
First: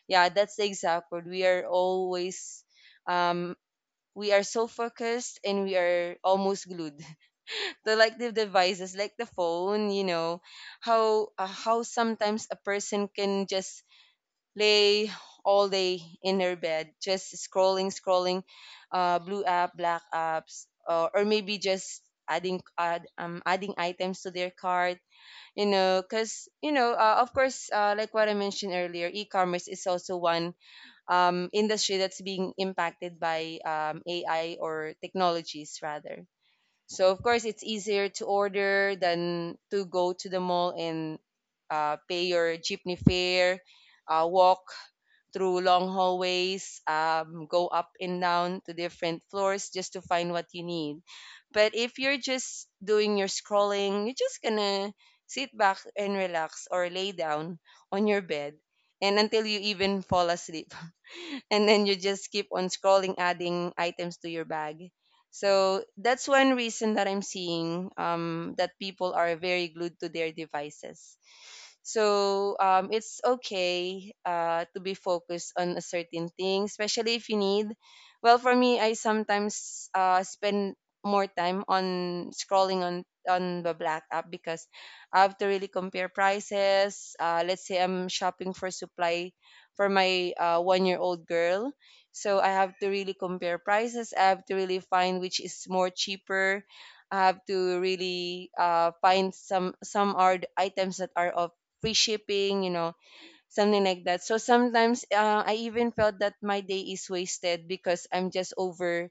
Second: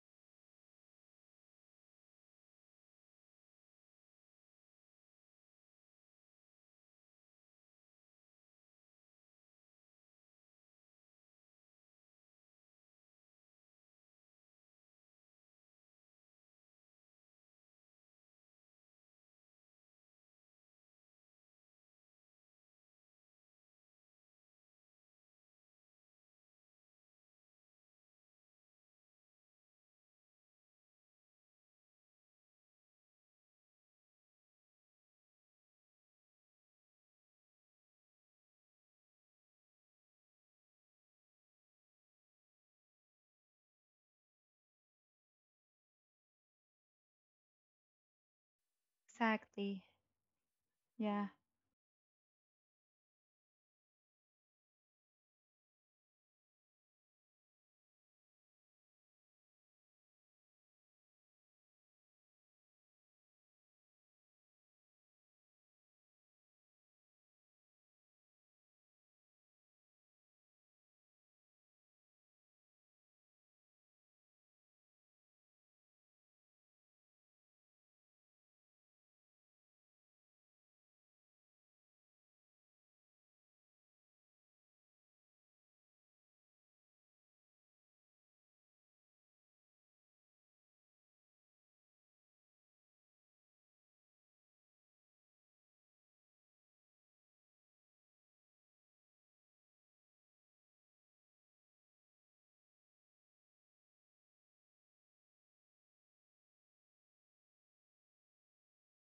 [SPEAKER 2] Yeah, that's the exact word. We are always um we are so focused, and we are almost glued to, like, the devices, like the phone, you know, how sometimes a person can just lay all day in her bed just scrolling blue app, black apps, or maybe just adding items to their cart, you know, because you know, of course, like what I mentioned earlier, e-commerce is also one industry that's being impacted by, AI or technologies rather. So of course, it's easier to order than to go to the mall and pay your jeepney fare, walk through long hallways, go up and down to different floors
[SPEAKER 1] Exactly.
[SPEAKER 2] just to find what you need.
[SPEAKER 1] Yeah.
[SPEAKER 2] But if you're just doing your scrolling, you're just gonna sit back and relax or lay down on your bed, and until you even fall asleep. And then you just keep on scrolling, adding items to your bag. So that's one reason that I'm seeing, that people are very glued to their devices. So it's okay to be focused on a certain thing, especially if you need. Well, for me, I sometimes spend more time on scrolling on the black app because I have to really compare prices. Let's say I'm shopping for supply for my 1-year old girl. So I have to really compare prices. I have to really find which is more cheaper. I have to really find some are the items that are of free shipping. You know, something like that. So sometimes I even felt that my day is wasted because I'm just over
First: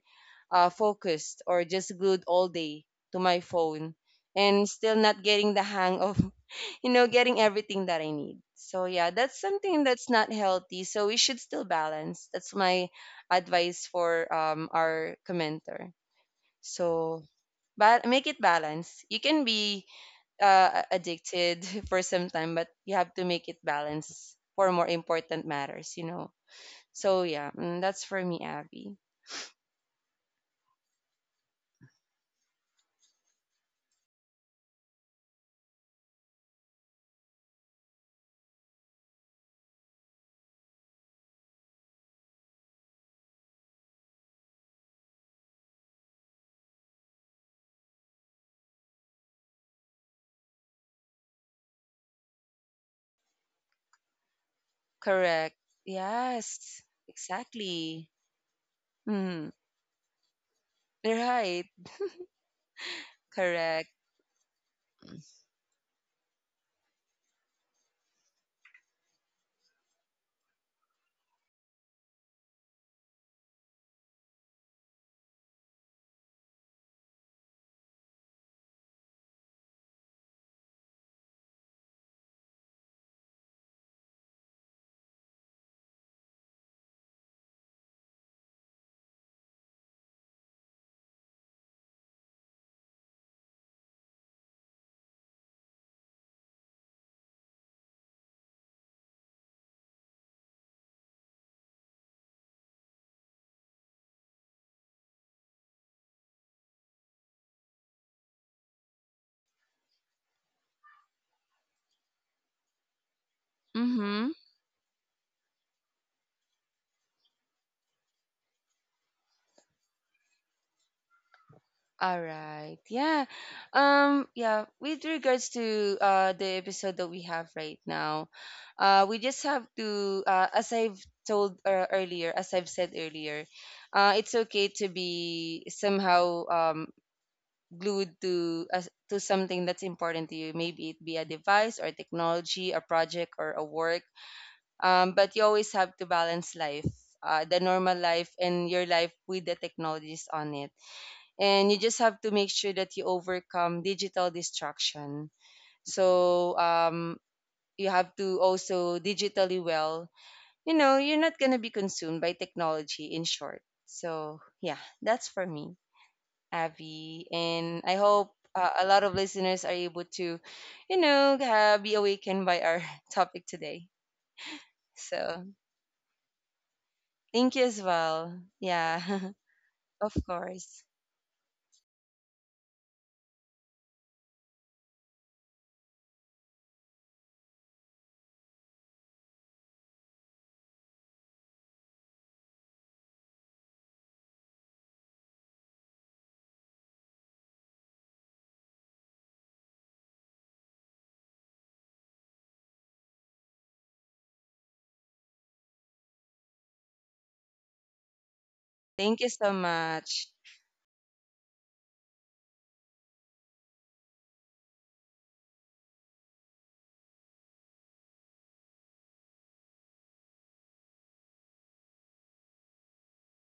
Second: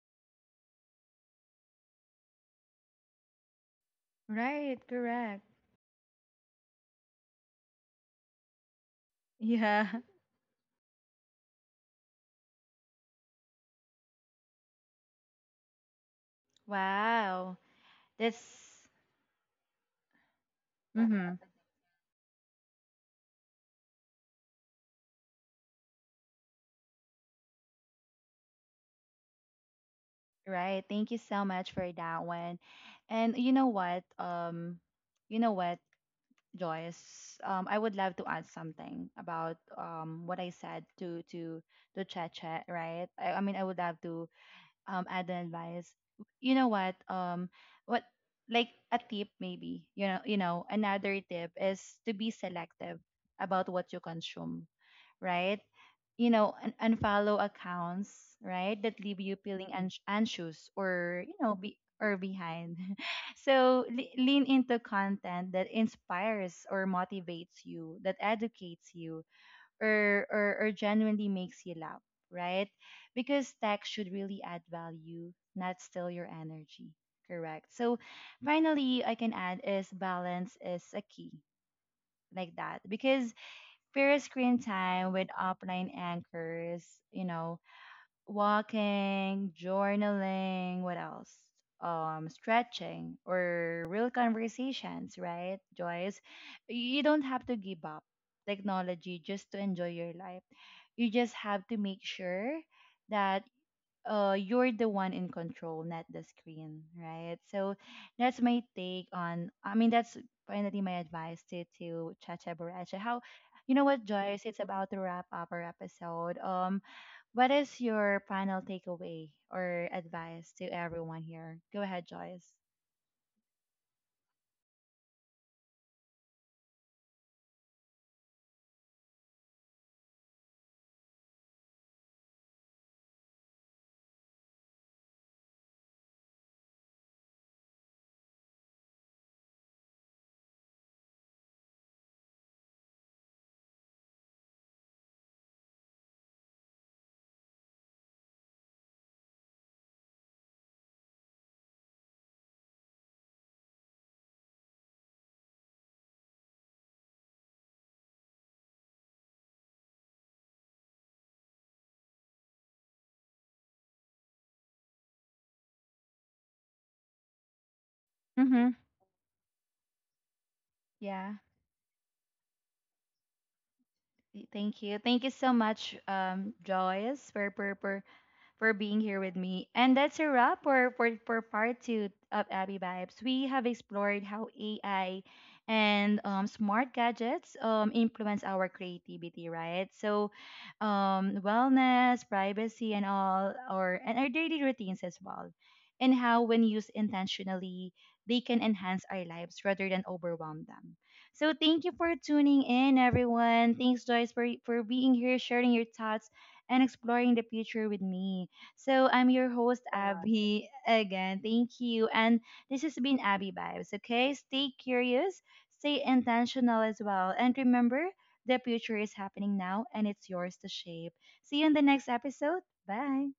[SPEAKER 2] focused, or just glued all day to my phone, and
[SPEAKER 1] Right,
[SPEAKER 2] still not
[SPEAKER 1] correct.
[SPEAKER 2] getting the hang of you know, getting everything that I need. So yeah, that's something
[SPEAKER 1] Yeah.
[SPEAKER 2] that's not healthy. So we should still balance. That's my advice for, our commenter. So
[SPEAKER 1] Wow.
[SPEAKER 2] but make it
[SPEAKER 1] That's
[SPEAKER 2] balance. You can be
[SPEAKER 1] mm-hmm.
[SPEAKER 2] addicted for some time, but you have to make it balance for more important matters, you know. So yeah, mm, that's for me, Abby.
[SPEAKER 1] right. Thank you so much for that one. And you know what? You know what? Joyce, I would love to add something about what I said to Cheche, right? I mean, I would love to add an advice. You know what? What like a tip maybe? You know, another tip is to be selective about what you consume,
[SPEAKER 2] Correct.
[SPEAKER 1] right? You know,
[SPEAKER 2] Yes,
[SPEAKER 1] unfollow
[SPEAKER 2] exactly.
[SPEAKER 1] accounts, right? That leave you
[SPEAKER 2] Mm-hmm.
[SPEAKER 1] feeling anxious or, you know,
[SPEAKER 2] Right.
[SPEAKER 1] be or behind. So
[SPEAKER 2] Correct.
[SPEAKER 1] lean into content that inspires or motivates you, that educates you, or genuinely makes you laugh, right? Because tech should really add value, not steal your energy. Correct. So finally, I can add is balance is a key like that because fair screen time with offline anchors, you know, walking, journaling, what else? Stretching or real conversations, right, Joyce? You don't have to give up technology just to enjoy your life. You just have to make sure that you're the one in control, not the screen, right? So that's my take on. I mean, that's finally my advice to Chacha Boracha. How, you know what,
[SPEAKER 2] Mm-hmm.
[SPEAKER 1] Joyce? It's about to wrap up our episode. What is your final takeaway or advice to everyone here? Go ahead,
[SPEAKER 2] All
[SPEAKER 1] Joyce.
[SPEAKER 2] right. Yeah. Yeah, with regards to the episode that we have right now, we just have to as I've told earlier, as I've said earlier, it's okay to be somehow glued to as to something that's important to you. Maybe it be a device or technology, a project or a work. But you always have to balance life, the normal life and your life with the technologies on it, and you just have to make sure that you overcome digital distraction. So you have to also digitally, well, you know, you're not going to be consumed by technology in short. So yeah, that's for me, Avi, and I hope
[SPEAKER 1] Mm-hmm.
[SPEAKER 2] a lot of listeners are able to, you know,
[SPEAKER 1] Yeah.
[SPEAKER 2] be awakened by our topic today.
[SPEAKER 1] Thank you. Thank you
[SPEAKER 2] So
[SPEAKER 1] so much, Joyce,
[SPEAKER 2] thank you
[SPEAKER 1] for,
[SPEAKER 2] as
[SPEAKER 1] for
[SPEAKER 2] well.
[SPEAKER 1] for being here
[SPEAKER 2] Yeah.
[SPEAKER 1] with me. And
[SPEAKER 2] Of
[SPEAKER 1] that's a wrap
[SPEAKER 2] course,
[SPEAKER 1] for part two of Abby Vibes. We have explored how AI and smart gadgets influence our creativity, right? So, wellness, privacy, and all, or and our daily routines as well, and how when used intentionally, they can enhance our lives rather than overwhelm them. So thank you for tuning in, everyone. Thanks, Joyce, for being here, sharing your thoughts, and exploring the future with me. So
[SPEAKER 2] thank you
[SPEAKER 1] I'm
[SPEAKER 2] so
[SPEAKER 1] your host, Yeah.
[SPEAKER 2] much.
[SPEAKER 1] Abby, again. Thank you. And this has been Abby Vibes, okay? Stay curious, stay intentional as well. And remember, the future is happening now and it's yours to shape. See you in the next episode. Bye.